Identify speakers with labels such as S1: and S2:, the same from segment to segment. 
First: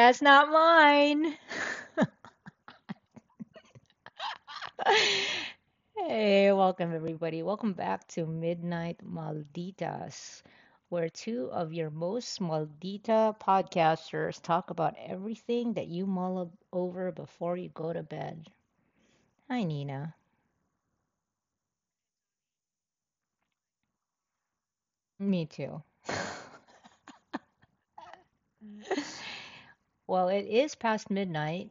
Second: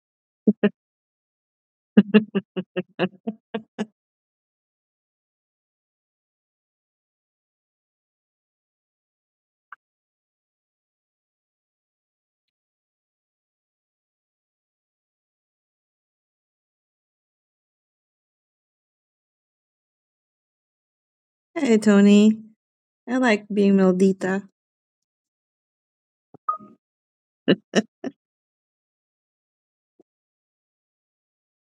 S1: "That's not mine." Hey, welcome everybody. Welcome back to Midnight Malditas, where two of your most maldita podcasters talk about everything that you mull over before you go to bed. Hi, Nina.
S2: Hey, Tony. I like being Maldita.
S1: Me too. Well, it is past midnight.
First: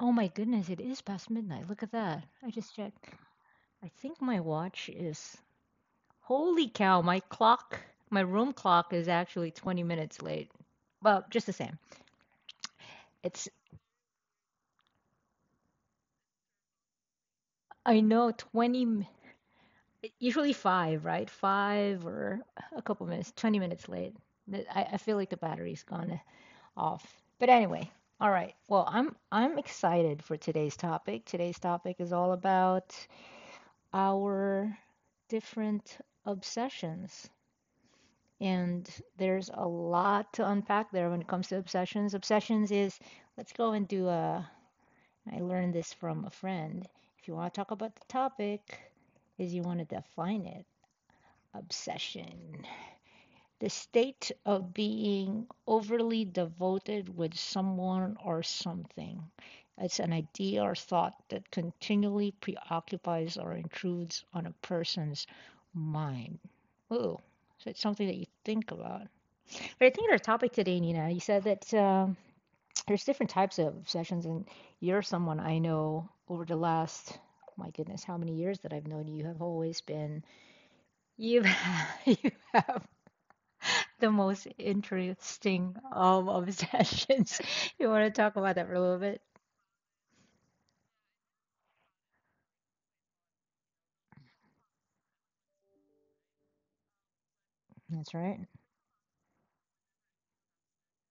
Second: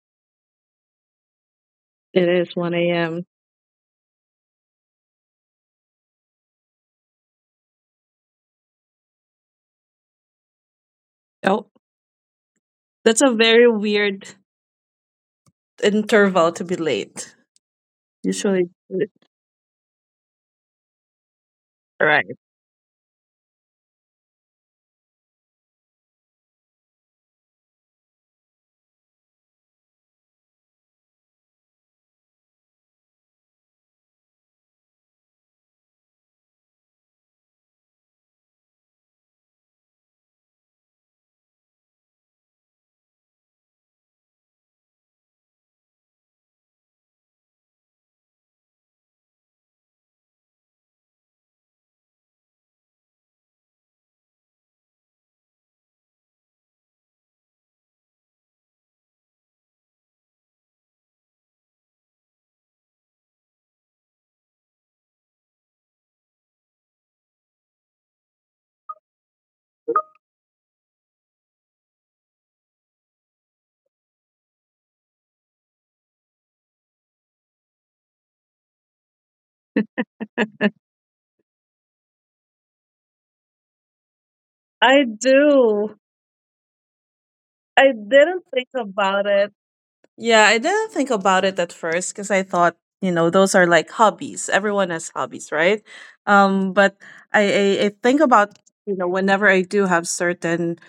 S1: Oh my goodness, it is past midnight. Look at that.
S2: It
S1: I
S2: is
S1: just
S2: 1
S1: checked.
S2: a.m.
S1: I think my watch is— holy cow, my clock, my room clock is actually 20 minutes late. Well, just the
S2: Oh,
S1: same.
S2: that's a
S1: It's,
S2: very weird interval to be late.
S1: I know
S2: Usually,
S1: 20, usually five, right? Five
S2: right.
S1: or a couple minutes, 20 minutes late. I feel like the battery's gone off. But anyway, all right. Well, I'm excited for today's topic. Today's topic is all about our different obsessions. And there's a lot to unpack there when it comes to obsessions. Obsessions is— let's go and do a— I learned this from a friend. If you want to talk about the topic, is you want to define it. Obsession: the state of being overly devoted with someone or something. It's an idea or thought that continually preoccupies or intrudes on a person's mind. Ooh, so it's something that you think about. But I think our topic today, Nina, you said that there's different types of obsessions, and you're someone I know over the last, oh my goodness, how many years that I've known you have always been,
S2: I
S1: you've, you have the most interesting
S2: do.
S1: of obsessions. You want to
S2: I
S1: talk about that
S2: didn't
S1: for a
S2: think
S1: little bit?
S2: about it. Yeah, I didn't think about it at first because I thought, you know, those are like hobbies. Everyone has hobbies, right? Um, but I, I
S1: That's right.
S2: think about, you know, whenever I do have certain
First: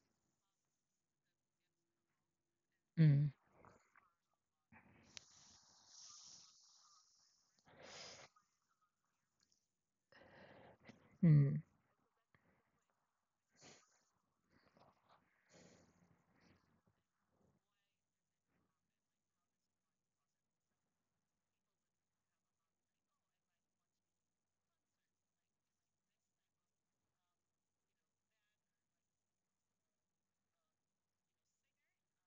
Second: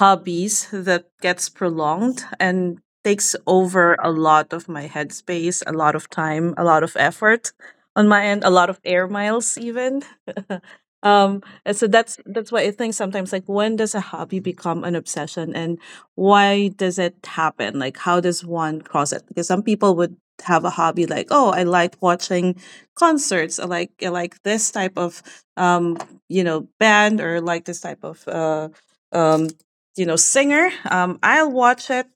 S2: hobbies that gets prolonged and takes
S1: Mm.
S2: over a lot of my headspace, a lot of time, a lot of effort on my end, a lot of air miles even. And
S1: Mm.
S2: so that's why I think sometimes, like, when does a hobby become an obsession, and why does it happen? Like, how does one cross it? Because some people would have a hobby like, oh, I like watching concerts. I like this type of um, you know, band, or like this type of um you know, singer. I'll watch it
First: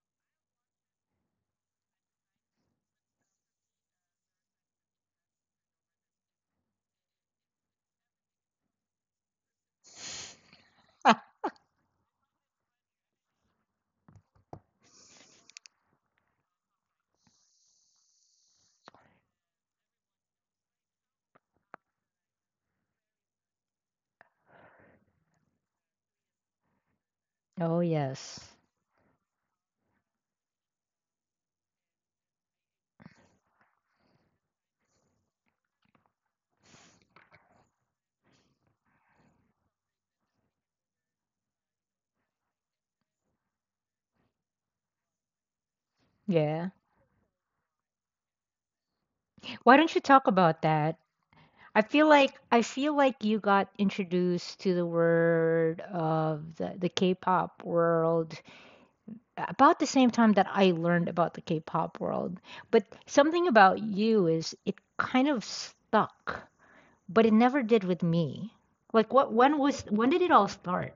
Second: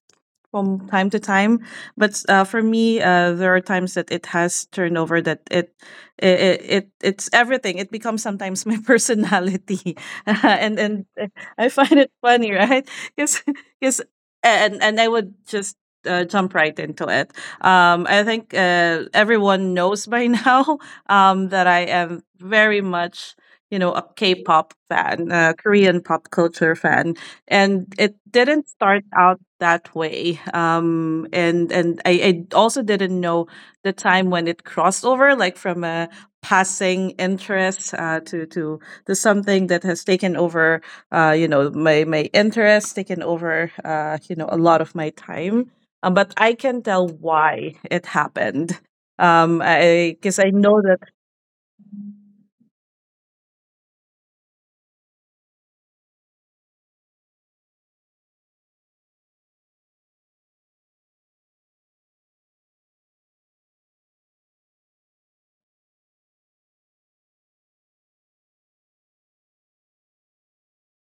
S2: from time to time, but for me, there are times that it has turnover, that it's everything. It becomes sometimes my personality, and I find it funny, right? Because because and and I would just jump right into it. I think everyone knows by now that I am very much, you know, a K-pop fan, a Korean pop culture fan.
S1: Oh,
S2: And it
S1: yes.
S2: didn't start out that way. I also didn't know the time when it crossed over, like from a passing interest, to something that has taken over, you know, my interest, taken over, you know, a lot of my time. But I
S1: Yeah.
S2: can tell why it happened. um
S1: Why don't you
S2: i
S1: talk
S2: because I
S1: about
S2: know that
S1: that? I feel like you got introduced to the word of the K-pop world about the same time that I learned about the K-pop world. But something about you is it kind of stuck, but it never did with me. Like what— when was— when did it all start?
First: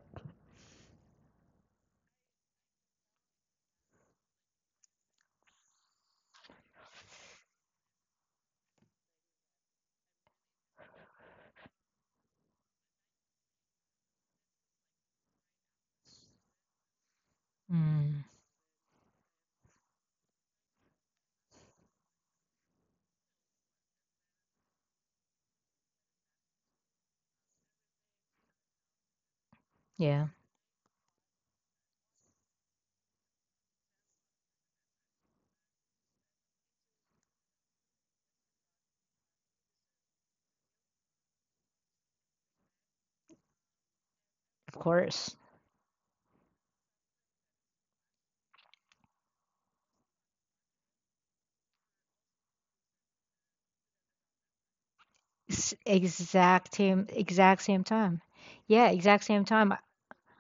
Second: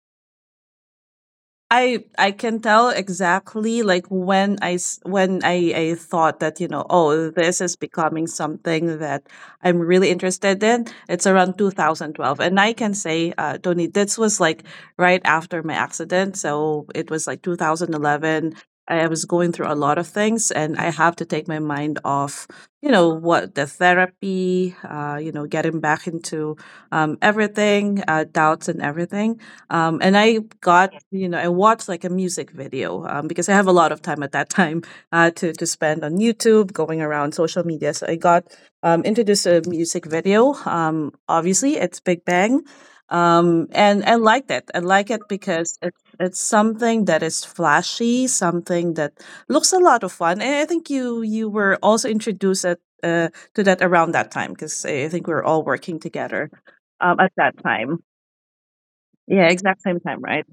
S2: I can tell exactly like when I s- when I thought that, you know, oh, this is becoming something that I'm really interested in. It's around 2012, and I can say, Tony, this was like right after my accident, so it was like
S1: Mm,
S2: 2011. I was going through a lot of things, and I have to take my mind off, you know, what the therapy, you know, getting back into everything, doubts and everything. And
S1: yeah,
S2: I got, you know, I watched like a music video, because I have a lot of time at that time, to spend on YouTube, going around social media. So I got introduced to a music video. Obviously, it's Big Bang, and I liked it.
S1: of
S2: I like it
S1: course.
S2: because it's something that is flashy, something that looks a lot of fun. And I think you were also introduced at, uh, to that around that time, because I think we were all
S1: S-
S2: working together
S1: Exact same,
S2: at that
S1: exact same
S2: time.
S1: time. Yeah, exact
S2: Yeah,
S1: same
S2: exact
S1: time.
S2: same time, right?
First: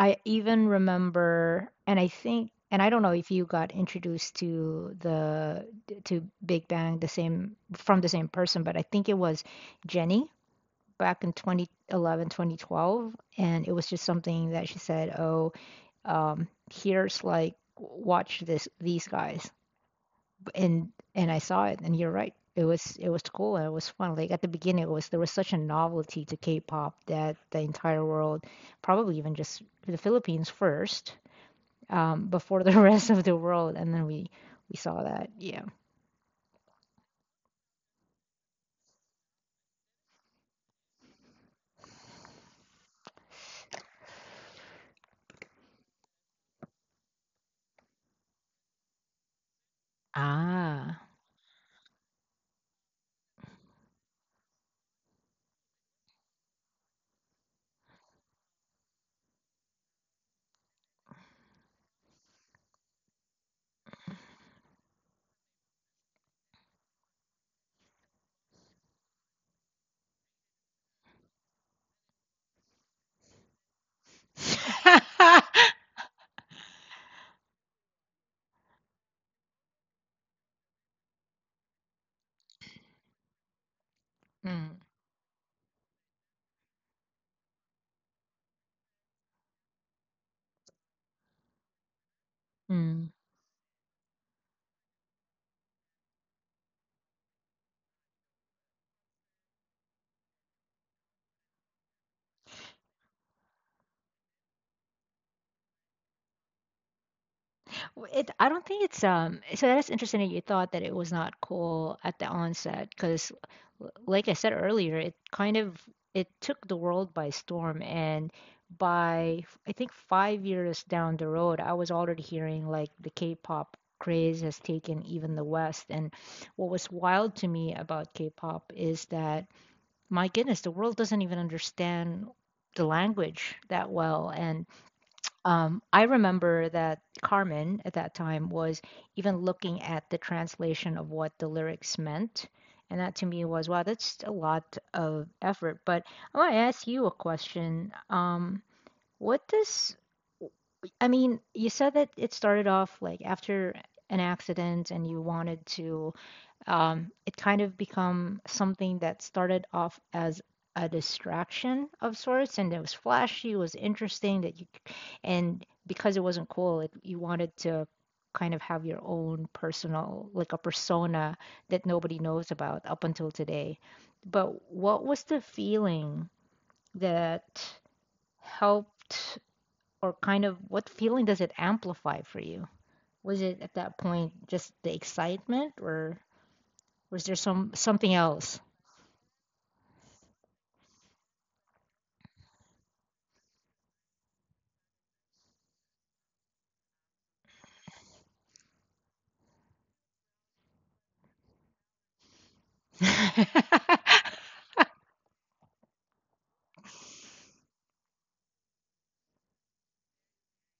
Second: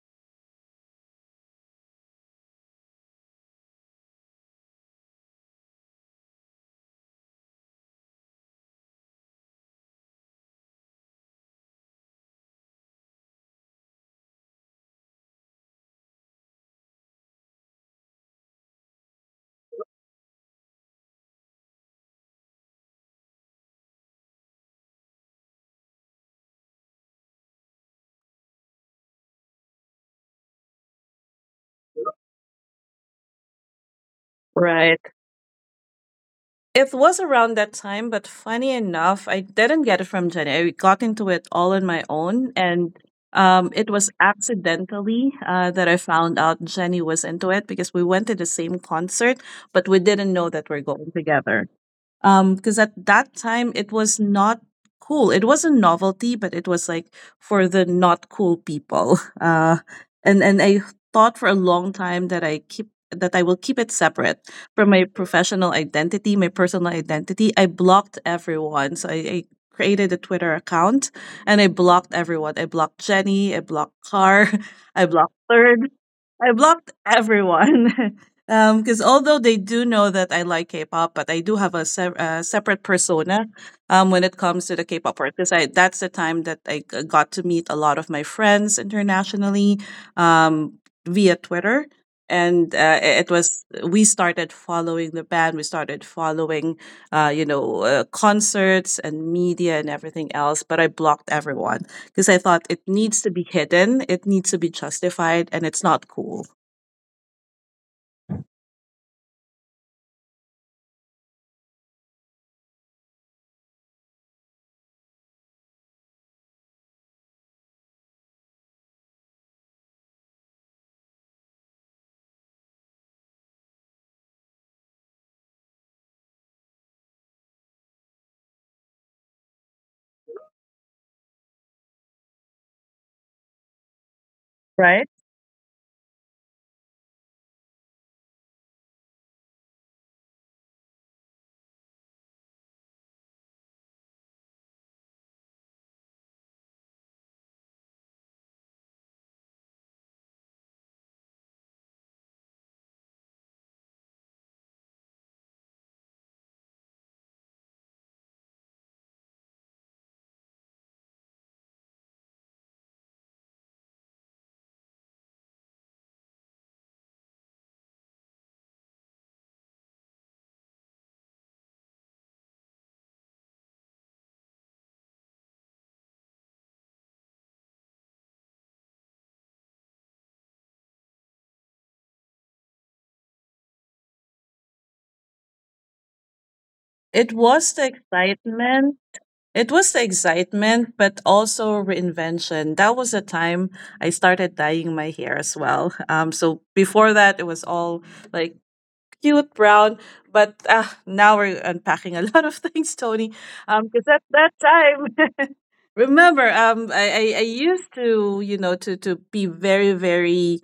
S1: I even remember, and I think, and I don't know if you got introduced to the— to Big Bang the same— from the same person, but I think it was Jenny back in 2011, 2012, and it was just something that she said, "Oh, um, here's like watch this, these guys," and and I saw it, and you're right. It was— it was cool and it was fun. Like at the beginning, it was— there was such a novelty to K-pop that the entire world, probably even just the Philippines first, before the rest of the world, and then we
S2: Right.
S1: saw that. Yeah.
S2: It was around that time, but funny enough, I didn't get it from Jenny. I got into it all on my own, and it was accidentally that I found out Jenny was into it because we went to the same concert, but we didn't know that we're
S1: Ah.
S2: going together because at that time it was not cool. It was a novelty, but it was like for the not cool people. And I thought for a long time that I will keep it separate from my professional identity, my personal identity. I blocked everyone. So I created a Twitter account, and I blocked everyone. I blocked Jenny, I blocked Car, I blocked Third, I blocked everyone. Because although they do know that I like K-pop, but I do have a, separate persona when it comes
S1: Mm.
S2: to the K-pop part. Because I that's the time that I got to meet a lot of my friends internationally, um, via Twitter, and
S1: Mm.
S2: it was, we started following the band, we started following, you know, concerts and media and everything else. But I blocked everyone because I thought it needs to be hidden, it needs to be justified, and it's not cool,
S1: W- It, I don't think it's. So that's interesting that you thought that it was not cool at the onset, because, like I said earlier, it kind of— it took the world by storm, and by f- I think 5 years down the road, I was already hearing like the K-pop craze has taken even the West, and what was wild to me about K-pop is that my goodness, the world doesn't even understand the language that well. And
S2: right?
S1: I remember that Carmen at that time was even looking at the translation of what the lyrics meant. And that to me was, wow, that's a lot of effort. But I want to ask you a question. What does, you said that it started off like after an accident and you wanted to it kind of become something that started off as a distraction of sorts, and it was flashy, it was interesting that you— and because it wasn't cool, it— you wanted to kind of have your own personal like a persona that nobody knows about up until today. But what was the feeling that helped, or kind of what feeling does it amplify for you? Was it at that point just the excitement, or was there
S2: It
S1: some—
S2: was the
S1: something else?
S2: excitement. It was the excitement, but also reinvention. That was the time I started dyeing my hair as well. So before that, it was all like cute brown. But now we're unpacking a lot of things, Tony. Because at that time, remember, I used to, you know, to be very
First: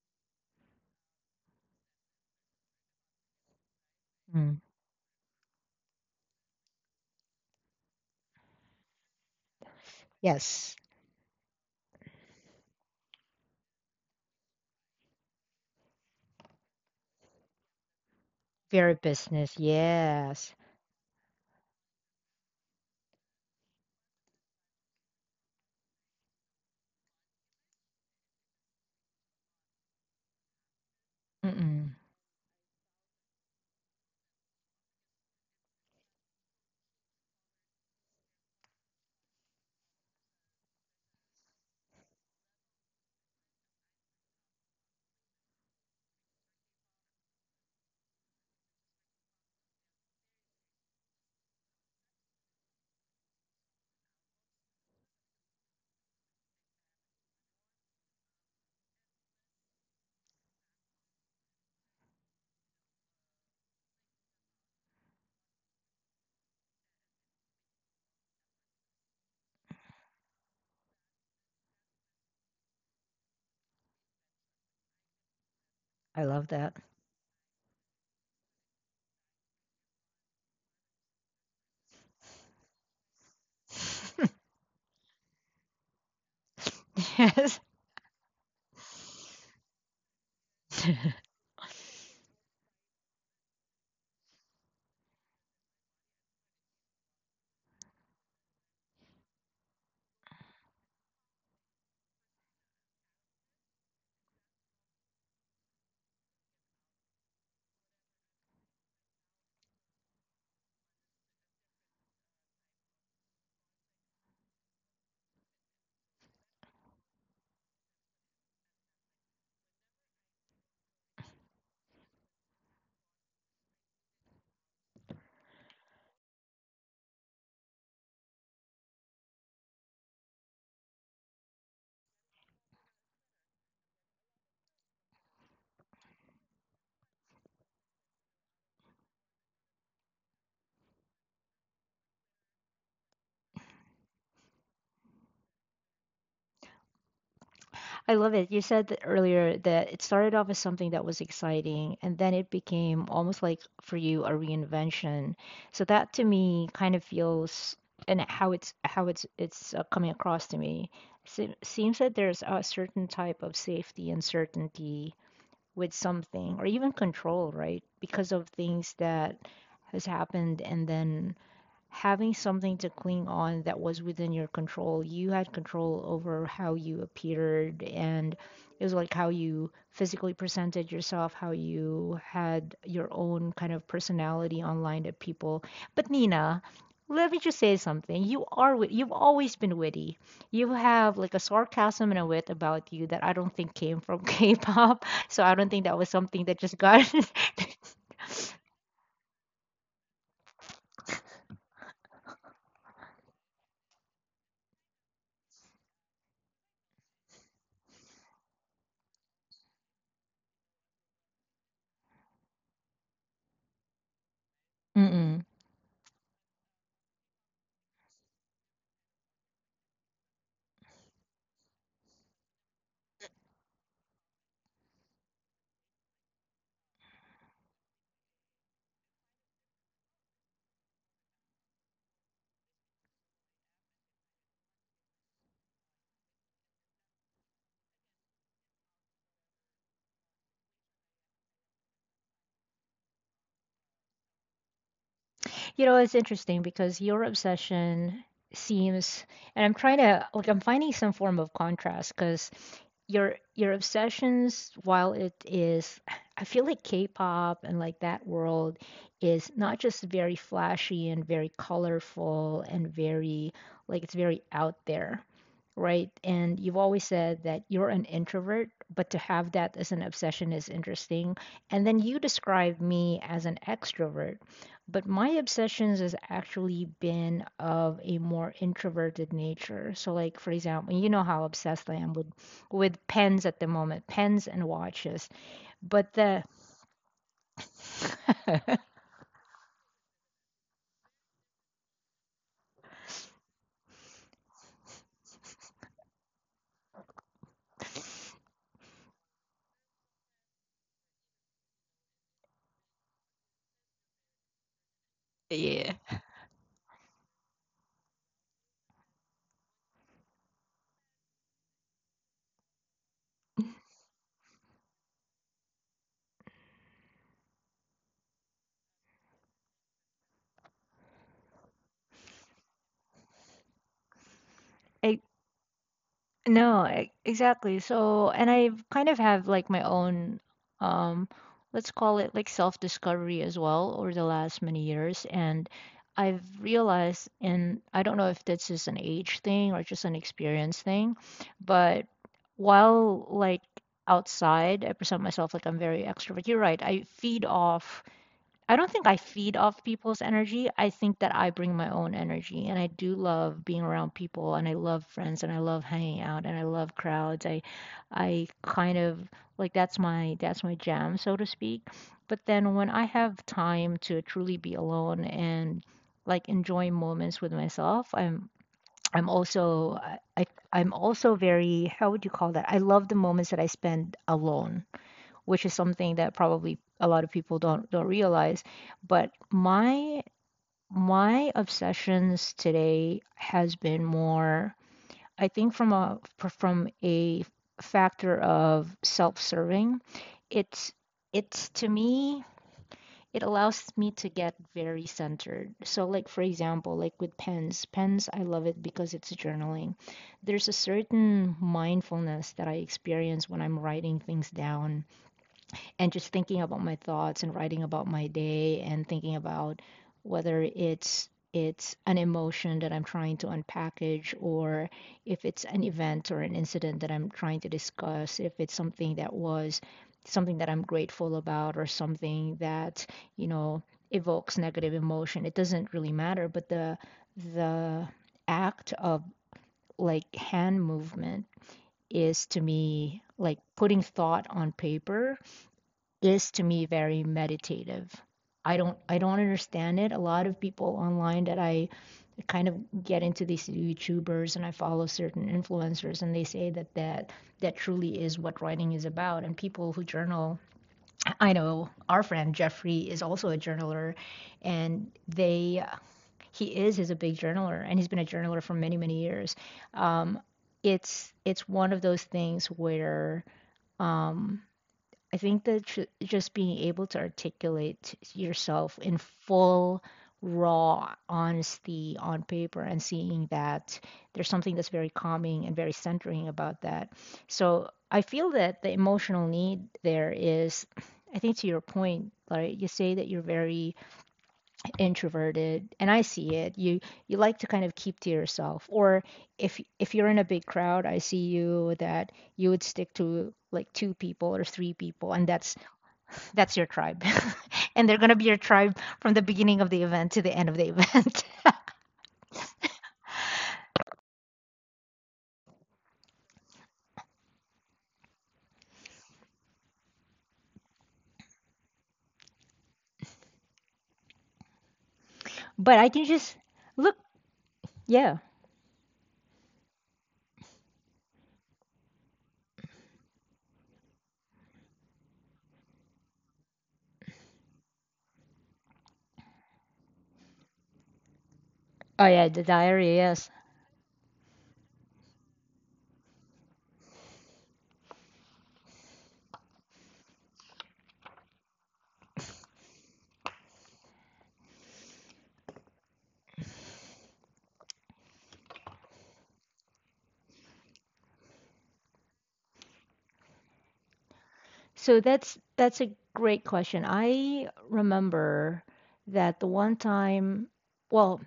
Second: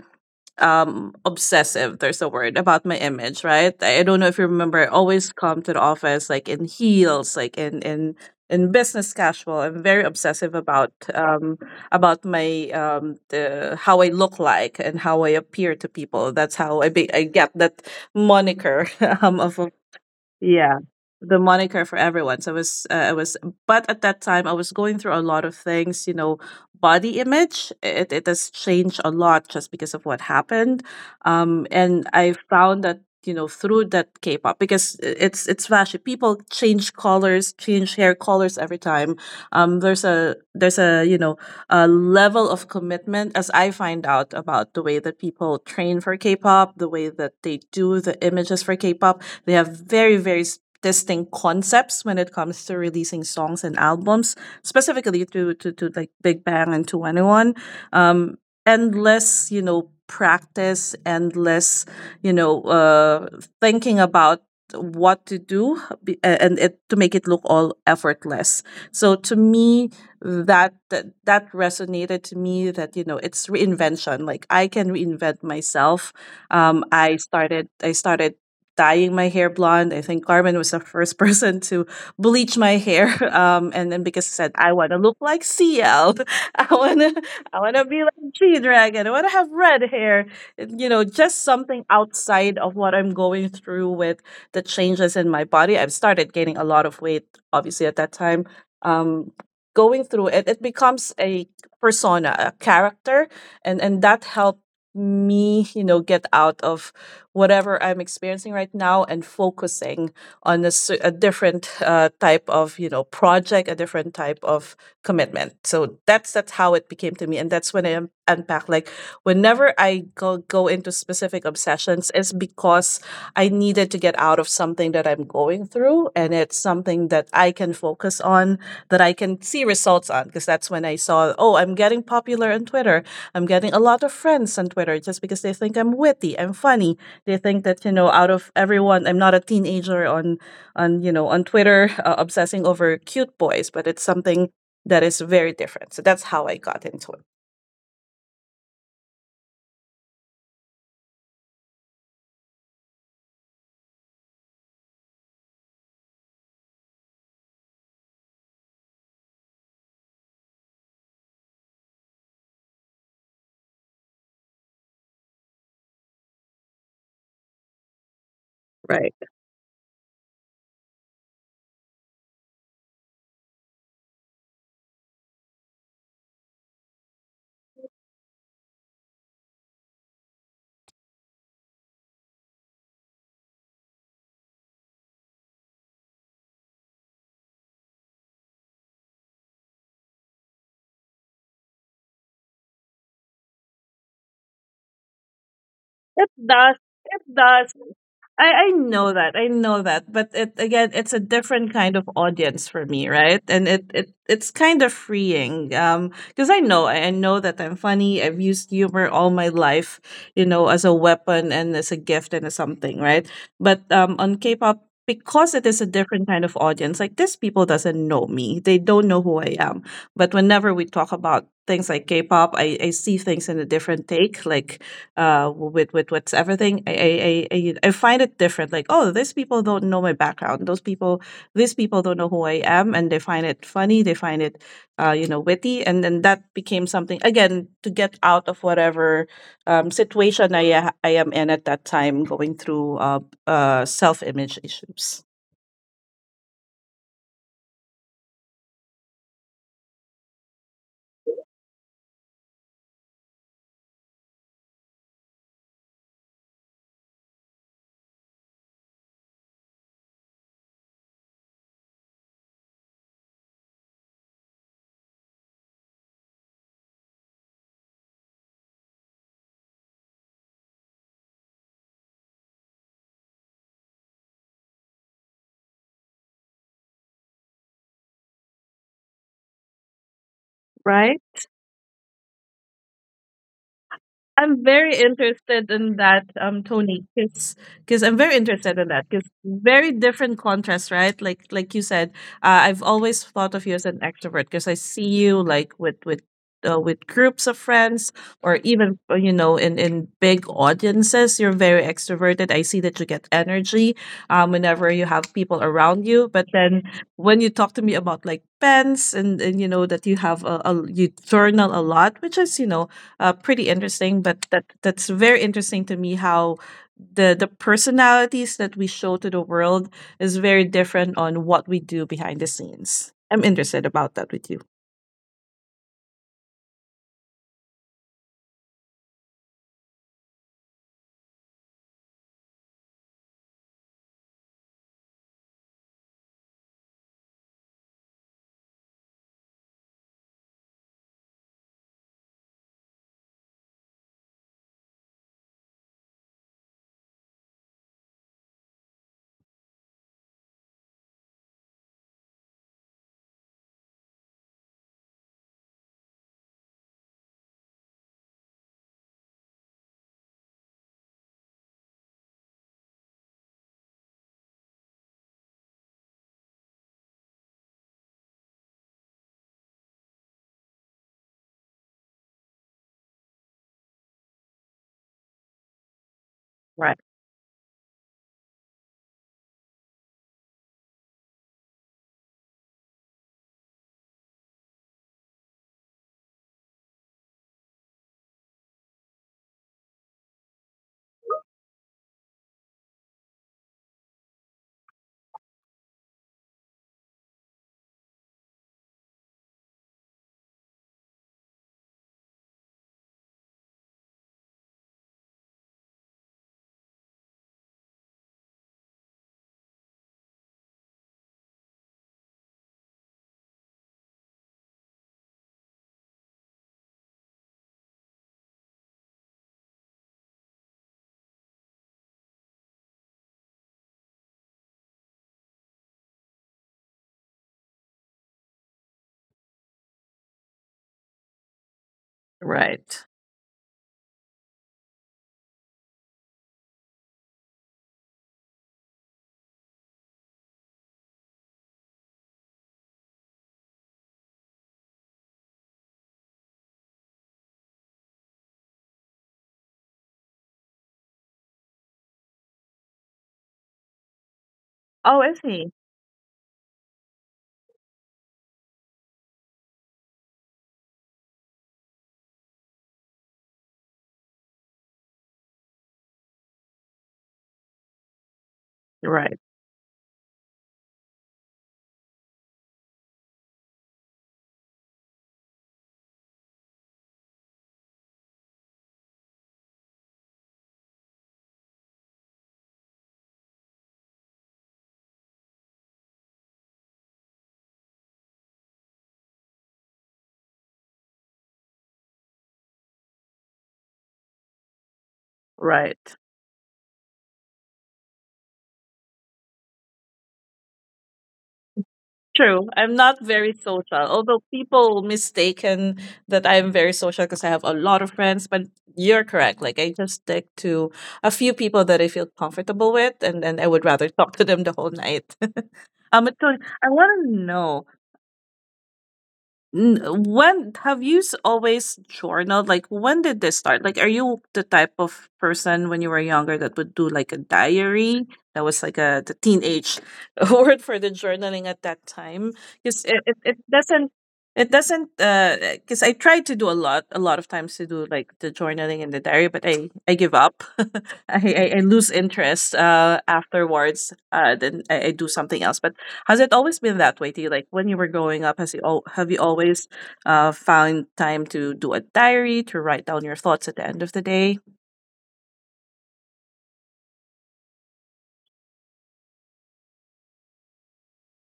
S2: obsessive, there's a word, about my image, right? I don't know if you
S1: Mm.
S2: remember, I always come to the office like in heels, like in business casual. I'm very obsessive
S1: Yes,
S2: about my, the how I look like and how I appear to people. That's how I be. I get that moniker,
S1: very
S2: of
S1: business. Yes.
S2: yeah, the moniker for everyone. So it was, but at that time I was going through a lot of things. You know, body image, it has changed a lot just because of what happened,
S1: Mm-mm.
S2: and I found that, you know, through that K-pop, because it's flashy. People change colors, change hair colors every time. There's a you know, level of commitment, as I find out about the way that people train for K-pop, the way that they do the images for K-pop. They have very, very, distinct concepts when it comes to releasing songs and albums, specifically to like Big Bang and 2NE1. Um, endless, you know, practice, endless, you know, thinking about what to do be- and it to make it look all effortless. So to me, that resonated to me, that, you know, it's reinvention, like I can reinvent myself.
S1: I love that.
S2: I started dyeing my hair blonde. I think Carmen was the first person to bleach my hair. And then because I said I want to look like CL, i want to I
S1: Yes.
S2: want to be like g dragon I want to have red hair. And, you know, just something outside of what I'm going through with the changes in my body. I've started gaining a lot of weight obviously at that time, um going through it. It becomes a persona, a character, and that helped me, you know, get out of whatever I'm experiencing right now, and focusing on a, a different type of, you know, project, a different type of commitment. So that's how it became to me, and that's when I unpack, like, whenever I go into specific obsessions, it's because I needed to get out of something that I'm going through, and it's something that I can focus on, that I can see results on. Because that's when I saw, oh, I'm getting popular on Twitter. I'm getting a lot of friends on Twitter just because they think I'm witty, I'm funny. They think that, you know, out of everyone, I'm not a teenager you know, on Twitter obsessing over cute boys, but it's something that is very different. So that's how I got into it.
S1: I love it. You said that earlier that it started off as something that was exciting and then it became almost like for you a reinvention. So that to me kind of feels— and how it's how it's coming across to me. Se- seems that there's a certain type of safety and certainty with something, or even control, right? Because of things
S2: Right.
S1: that has happened and then having something to cling on that was within your control. You had control over how you appeared, and it was like how you physically presented yourself, how you had your own kind of personality online to people. But Nina, let me just say something. You are wit- you've always been witty. You have like a sarcasm and a wit about you that I don't think came from K-pop. So I don't think that was
S2: It
S1: something
S2: does.
S1: that just
S2: It
S1: got.
S2: does. I know that. I know that. But it again, it's a different kind of audience for me, right? And it's kind of freeing. Because I know that I'm funny. I've used humor all my life, you know, as a weapon and as a gift and as something, right? But
S1: Mm-mm.
S2: um on K pop because it is a different kind of audience, like these people doesn't know me, they don't know who I am. But whenever we talk about things like K-pop, I see things in a different take, like with what's everything. I find it different, like, oh, these people don't know my background. Those people, these people don't know who I am, and they find it funny, they find it you know, witty. And then that became something, again, to get out of whatever situation I am in at that time, going through self image
S1: You know, it's
S2: issues,
S1: interesting because your obsession seems, and I'm trying to like— I'm finding some form of contrast because your obsessions, while it is, I feel like K-pop and like that world is not just very flashy and very colorful and very— like it's very out there, right? And you've always said that you're an introvert, but to have that as an obsession is interesting. And then you describe me as an extrovert, but my obsessions has actually been of a more introverted nature. So like for example, you know how obsessed
S2: right?
S1: I am with pens at the moment, pens and watches.
S2: I'm very
S1: But the—
S2: interested in that, Tony, because I'm very interested in that because very different contrast, right? Like you said, I've always thought of you as an extrovert, because I see you like with groups of friends, or even you know, in big audiences. You're very extroverted. I see that you get energy
S1: Yeah.
S2: whenever you have people around you. But then when you talk to me about like pens and you know that you have a you journal a lot, which is, you know, pretty interesting. But that's very interesting to me how the personalities that we show to the world is very different on what we do behind the scenes. I'm interested about that with you.
S1: No, e- exactly. So, and I kind of have like my own, um, let's call it like self-discovery as well over the last many years. And I've realized, and I don't know if that's just an age thing or just an experience thing, but while like outside, I present myself like I'm very extrovert. You're right. I feed off— I don't think I feed off people's energy. I think that I bring my own energy. And I do love being around people and I love friends and I love hanging out and I love crowds. I— I kind of like— that's my— that's my jam, so to speak. But then when I have time to truly be alone and like enjoy moments with myself, I'm also I I- I'm also very, how would you call that? I love the moments that I spend alone, which is something that probably a lot of people don't
S2: Right.
S1: realize. But my obsessions today has been more, I think, from a factor of self-serving. It's it's to me— it allows me to get very centered. So like for example, like with pens, pens I love it because it's journaling. There's a certain mindfulness that I experience when I'm writing things down and just thinking about my thoughts and writing about my day and thinking about whether it's an emotion that I'm trying to unpackage, or if it's an event or an incident that I'm trying to discuss, if it's something that was— something that I'm grateful about or something that, you know, evokes negative emotion. It doesn't really matter, but the— the act of like hand movement is to me
S2: Right.
S1: like putting thought on paper— is to me very meditative. I don't understand it. A lot of people online that I kind of get into, these YouTubers and I follow certain influencers, and they say that that truly is what writing is about. And people who journal, I know our friend Jeffrey is also a journaler, and
S2: Oh, I
S1: they—
S2: see.
S1: he is a big journaler and he's been a journaler for many many years. Um, it's one of those things where um, I think that ju- just being able to articulate yourself in
S2: Right.
S1: full, raw honesty on paper and seeing that, there's something that's very calming and very centering about that. So I feel that the emotional need there is, I think to your point, like you say that you're very introverted, and I see it. You— you like to kind of keep to yourself, or if you're in a big crowd, I see you that you would stick to like two people or three people, and that's—
S2: Right.
S1: that's your tribe. And they're going to be your tribe from the beginning of the event to the end of the event.
S2: True. I'm not very social, although people mistaken that I'm very social because I have a lot of friends. But you're correct. Like I just stick to a few people that I feel comfortable with, and then I would rather talk to them the whole night.
S1: But I
S2: But
S1: can
S2: Tony,
S1: just—
S2: I want to
S1: look,
S2: know
S1: yeah.
S2: When have you always journaled? Like, when did this start? Like, are you the type of person when you were younger that would do like a diary? That was like a the teenage word for the journaling at that
S1: Oh
S2: time,
S1: yeah, the
S2: because it, it,
S1: diary,
S2: it
S1: yes.
S2: doesn't it doesn't because I tried to do a lot of times to do like the journaling and the diary, but I give up. I lose interest afterwards. Then I do something else, but. Has it always been that way to you? Like when you were growing up, has you all have you always found time to do a diary to write down your thoughts at the end of the day?
S1: So that's— that's a great question. I remember that the one time, well,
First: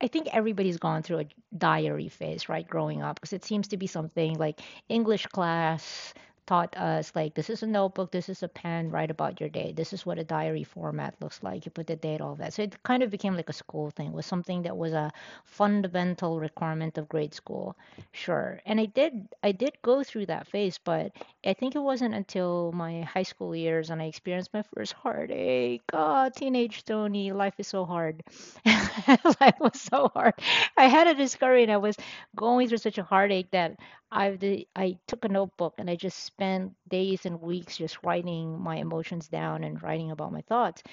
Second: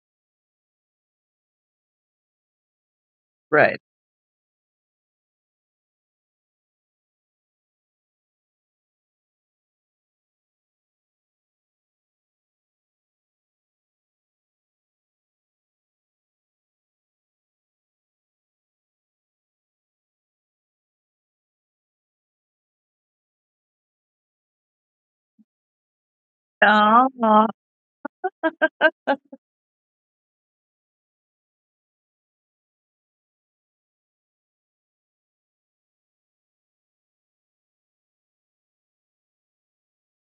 S1: I think everybody's gone through a diary phase, right, growing up, because it seems to be
S2: Right.
S1: something like English class taught us, like, this is a notebook, this is a pen, write about your day, this is what a diary format looks like, you put the date, all that. So it kind of became like a school thing, was something that was a fundamental requirement of grade school, sure. And I did go through that phase, but I think it wasn't until my high school years and I experienced my first heartache. God, teenage Tony, life is so hard.
S2: Yeah.
S1: Life was so hard. I had a discovery and I was going through such a heartache that I took a notebook and I just spent days and weeks just writing my emotions down and writing about my thoughts.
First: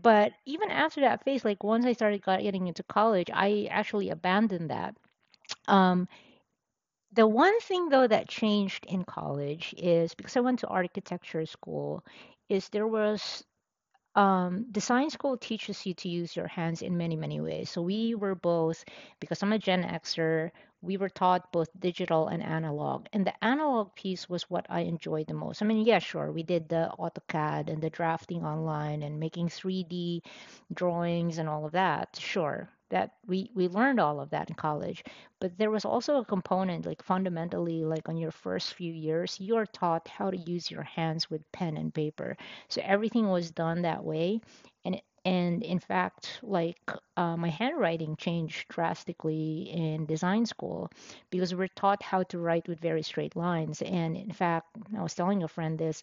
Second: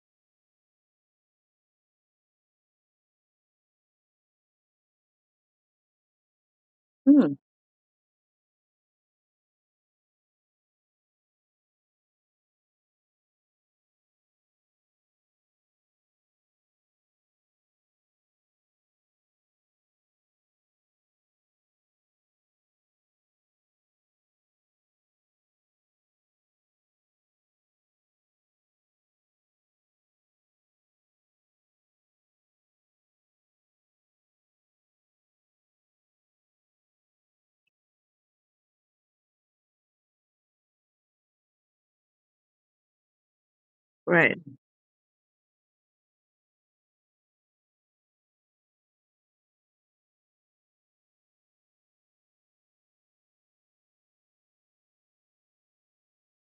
S1: But even after that phase, like once I started getting into college, I actually abandoned that. Um, the
S2: Mm,
S1: one thing though that changed in college, is because I went to architecture school, is there was design school teaches you to use your hands in many, many ways. So we were both, because I'm a Gen Xer, we were taught both digital and analog. And the analog piece was what I enjoyed the most. I mean, yeah, sure, we did the AutoCAD and the drafting online and making 3D drawings and all of that, sure, that we learned all of that in college. But there was also a component, like fundamentally, like on your first few years you're taught how to use your hands with pen and paper, so everything was done
S2: right.
S1: that way. And in fact, like my handwriting changed drastically in design school because we're taught how to write with very straight lines. And in fact, I was telling a friend this.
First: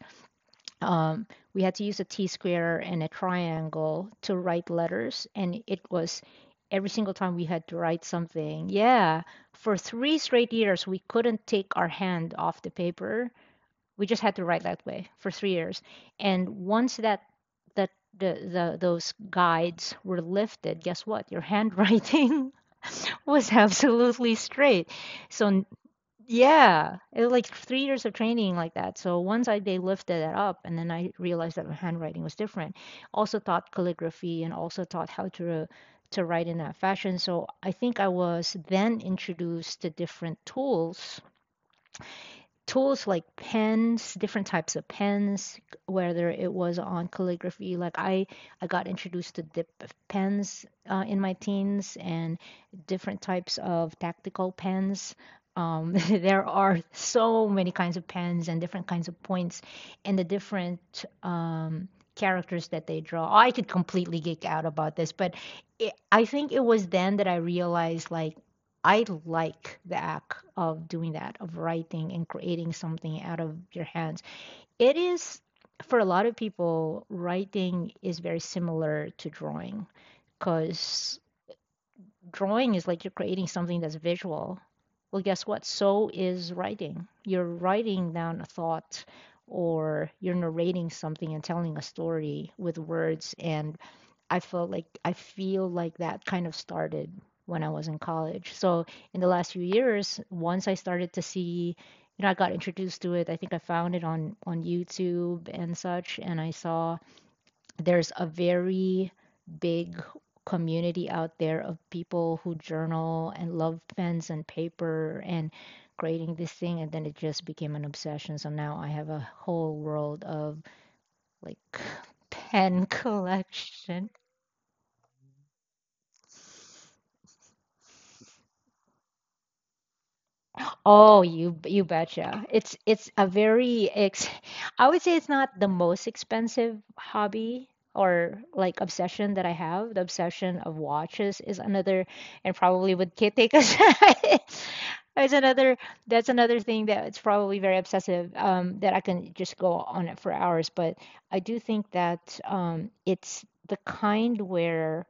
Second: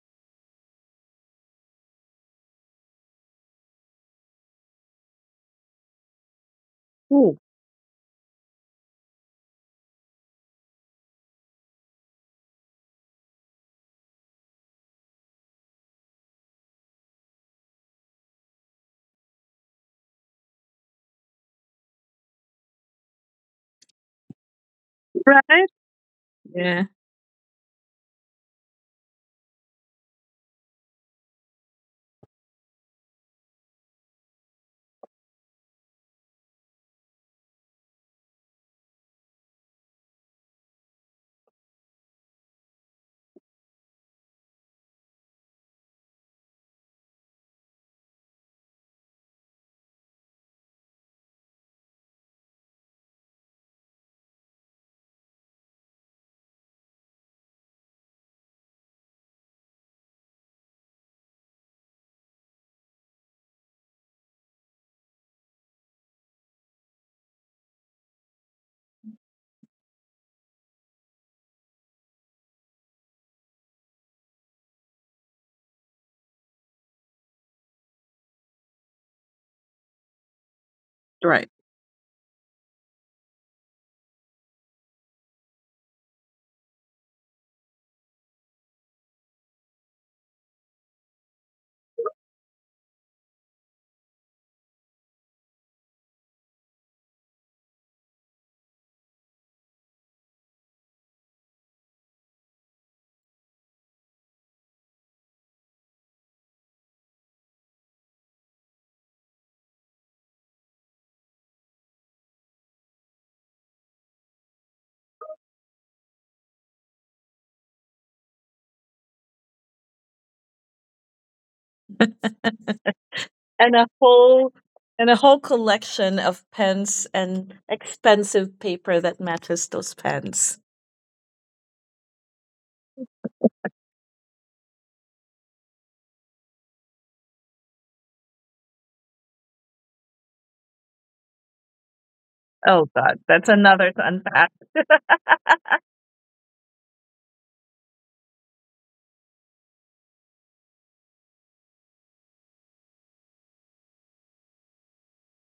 S1: um, we had to use a t-square and a triangle to write letters, and it was every single
S2: Ooh.
S1: time we had to write something, yeah, for three straight years we couldn't take our hand off the paper. We just had to write that way for three years. And once that that the those guides were lifted, guess what, your handwriting was absolutely straight.
S2: Right?
S1: So
S2: Yeah.
S1: yeah, it was like three years of training like that. So once I they lifted it up, and then I realized that my handwriting was different. Also taught calligraphy and also taught how to write in that fashion. So I think I was then introduced to different tools, like pens, different types of pens, whether it was on calligraphy. I got introduced to dip pens in my teens, and different types of tactical pens. There are so many kinds of pens and different kinds of points, and the different characters that they draw. I could completely geek out about this, but I think it was then that I realized, like, I like the act of doing that, of writing and creating something out of your hands. It is, for a lot of people, writing is very similar to drawing,
S2: Right.
S1: because drawing is like you're creating something that's visual. Well, guess what? So is writing. You're writing down a thought or you're narrating something and telling a story with words. And I felt like, I feel like that kind of started when I was in college. So in the last few years, once I started to see, you know, I got introduced to it. I think I found it on YouTube and such, and I saw there's a very big community out there of people who journal and love pens and paper and creating this thing. And then it just became an obsession. So now I have a whole world of, like, pen
S2: And a
S1: collection.
S2: whole and a whole collection of pens and expensive paper that matches those pens.
S1: Oh, you betcha. It's a very ex— I would say it's not the most expensive hobby or like obsession that I have. The obsession of watches is another,
S2: Oh
S1: and
S2: God,
S1: probably
S2: that's
S1: would
S2: another
S1: take
S2: to
S1: us
S2: unpack.
S1: it's another, that's another thing that it's probably very obsessive, that I can just go on it for hours. But I do think that it's the kind where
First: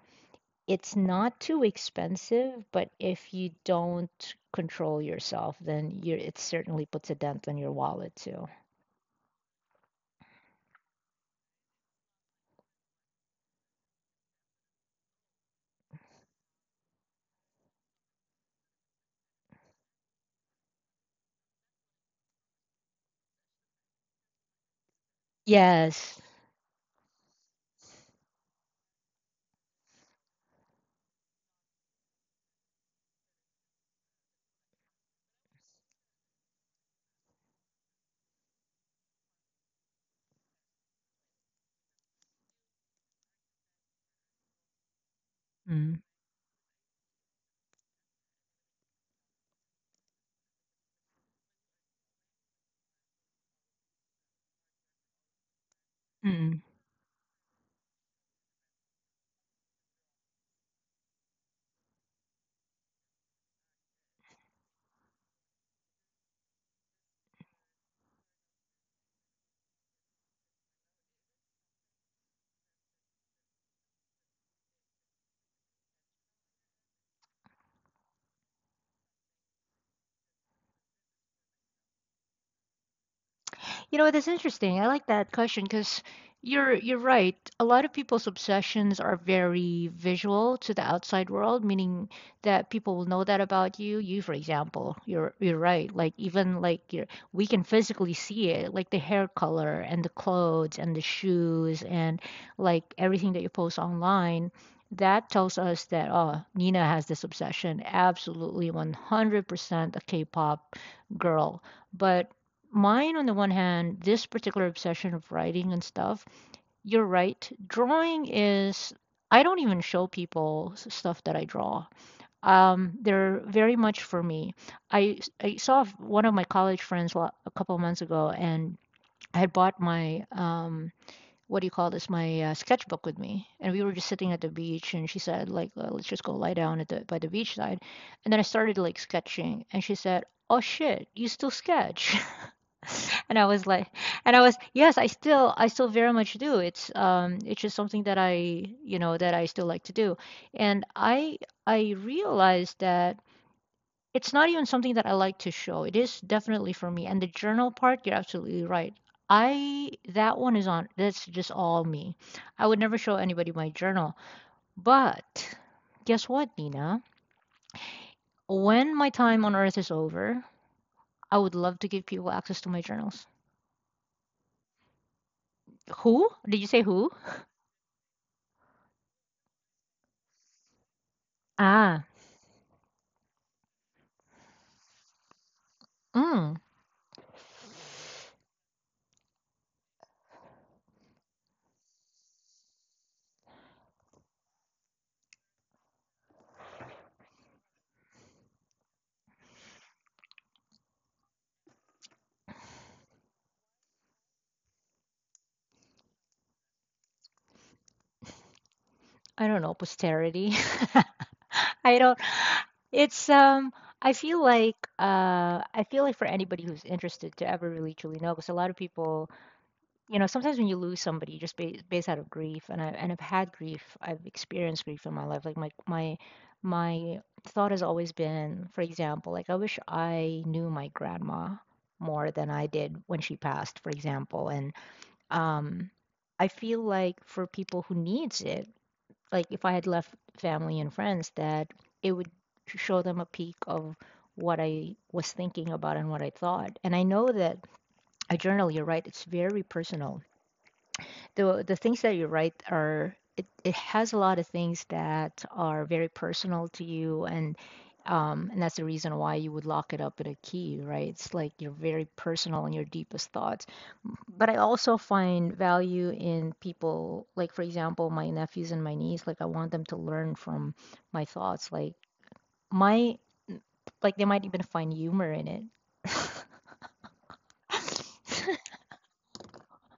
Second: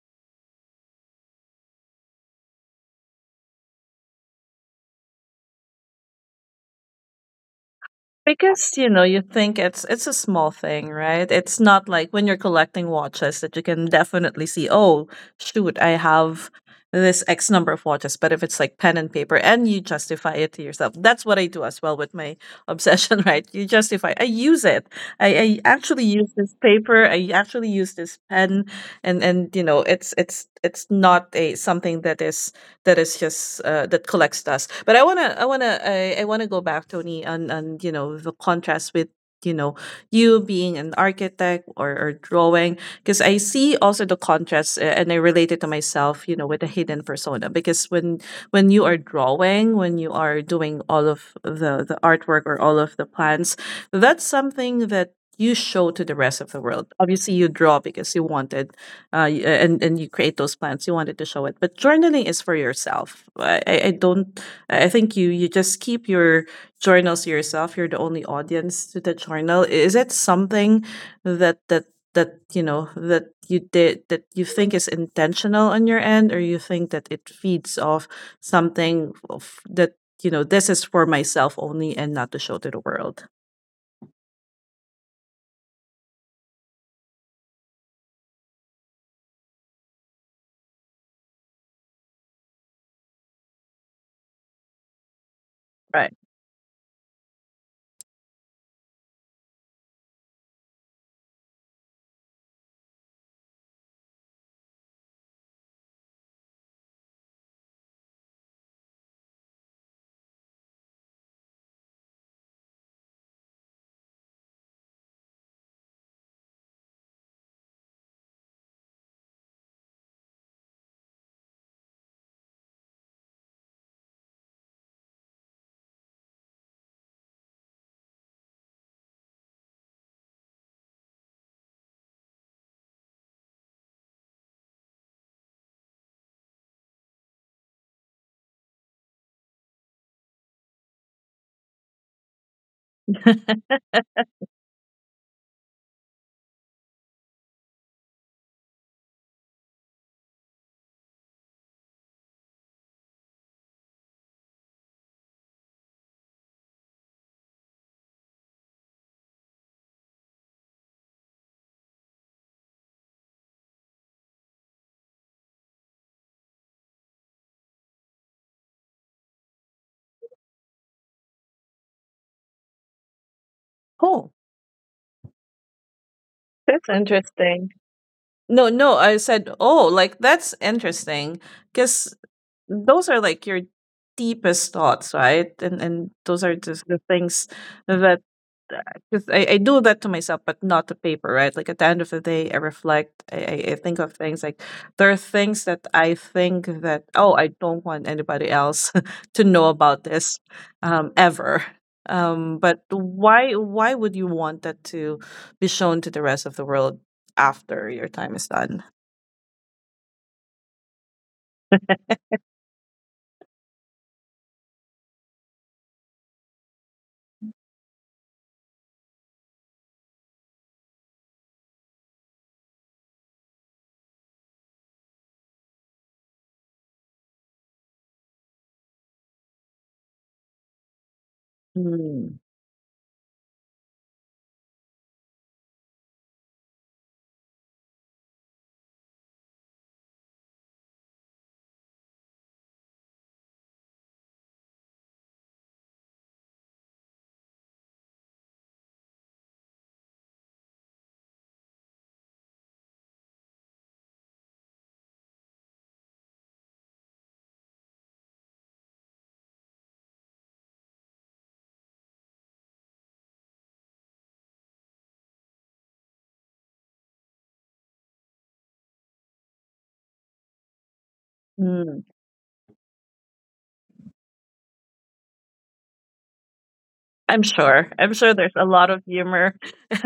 S1: it's not too expensive, but if you don't control yourself, then you're it certainly puts a dent on your wallet too.
S2: Because, you know, you think it's a small thing, right? It's not like when you're collecting watches that you can definitely see, oh, shoot, I have this X number of watches. But if it's like pen and paper and you justify it to yourself, that's what I do as well with my obsession, right? You justify, I use it. I actually
S1: Yes.
S2: use this paper. I actually use this pen. And you know, it's it's not a something that is just that collects dust. But I wanna go back, Tony, on you know the contrast with you know you being an architect or drawing because I see also the contrast, and I relate it to
S1: Mm,
S2: myself, you know, with the hidden persona because when you are drawing, when you are doing all of the artwork or all of the plans, that's something that you show to the rest of
S1: mm.
S2: the world. Obviously you draw because you wanted and you create those plans. You wanted to show it, but journaling is for yourself. I don't. I think you you just keep your journals to yourself. You're the only audience to the journal. Is it something that that you know that you did that you think is intentional on your end, or you think that it feeds off something of, that you know this is for myself only and not to show to the world.
S1: You know what? That's interesting. I like that question because you're right. A lot of people's obsessions are very visual to the outside world, meaning that people will know that about you. You, for example, you're right.
S2: Right.
S1: Like, even like you're, we can physically see it, like the hair color and the clothes and the shoes and like everything that you post online. That tells us that, oh, Nina has this obsession. Absolutely, 100% a K-pop girl. But mine, on the one hand, this particular obsession of writing and stuff, you're right, drawing is, I don't even show people stuff that I draw. They're very much for me. I saw one of my college friends a couple of months ago, and I had bought my what do you call this, my sketchbook with me, and we were just sitting at the beach, and she said like, let's just go lie down at the by the beach side." And then I started like sketching, and she said, "Oh shit, you still sketch?" And I was like, and I was, yes, I still very much do. It's just something that I, you know, that I still like to do. And I realized that it's not even something that I like to show. It is definitely for me. And the journal part, you're absolutely right. That one is on, that's just all me. I would never show anybody my journal. But guess what, Nina? When my time on earth is over, I would love to give people access to my journals.
S2: Oh,
S1: Who? Did you say
S2: that's
S1: who?
S2: interesting. No, no, I said, oh, like that's interesting
S1: Ah,
S2: because those are like your deepest thoughts, right? And
S1: mm.
S2: those are just the things that because I do that to myself, but not to paper, right? Like at the end of the day, I reflect, I think of things like there are things that I think that, oh, I don't want anybody else to know about this , ever. But why would you want that to be shown to the rest of the world after your time is done?
S1: I don't know, posterity. I don't it's I feel like, I feel like for anybody who's interested, to ever really truly know. Because a lot of people, you know, sometimes when you lose somebody, just ba based out of grief, and I've had grief, I've experienced grief in my life. Like, my thought has always been, for example, like, I wish I knew my grandma more
S2: Mm,
S1: than I did when she passed, for example, and. Um, I feel like for people who needs it, like if I had left family and friends, that it would show them a peek of what I was thinking about and what I thought. And I know that a journal, you're right, it's very personal. The things that you write are, it has a lot of things that are very personal to you, and that's the reason why you would lock it up in a key, right? It's like your very personal and your deepest thoughts. But I also find value in people, like for example, my nephews and my niece. Like, I want them to learn from my thoughts.
S2: mm.
S1: Like, my, like, they might even find humor in it.
S2: I'm sure. I'm sure there's a lot of humor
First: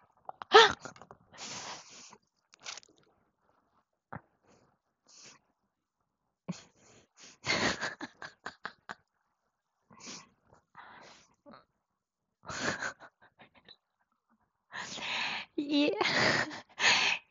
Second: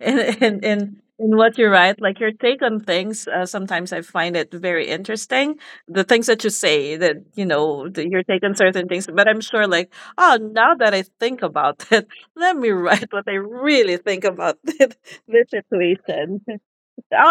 S2: in, in what you write. Like your take on things. Sometimes I find it very interesting. The things that you say, that you know, the, your take on certain things. But I'm sure, like, oh, now that I think about it, let me write what I really think about this
S1: Yeah,
S2: situation. Oh,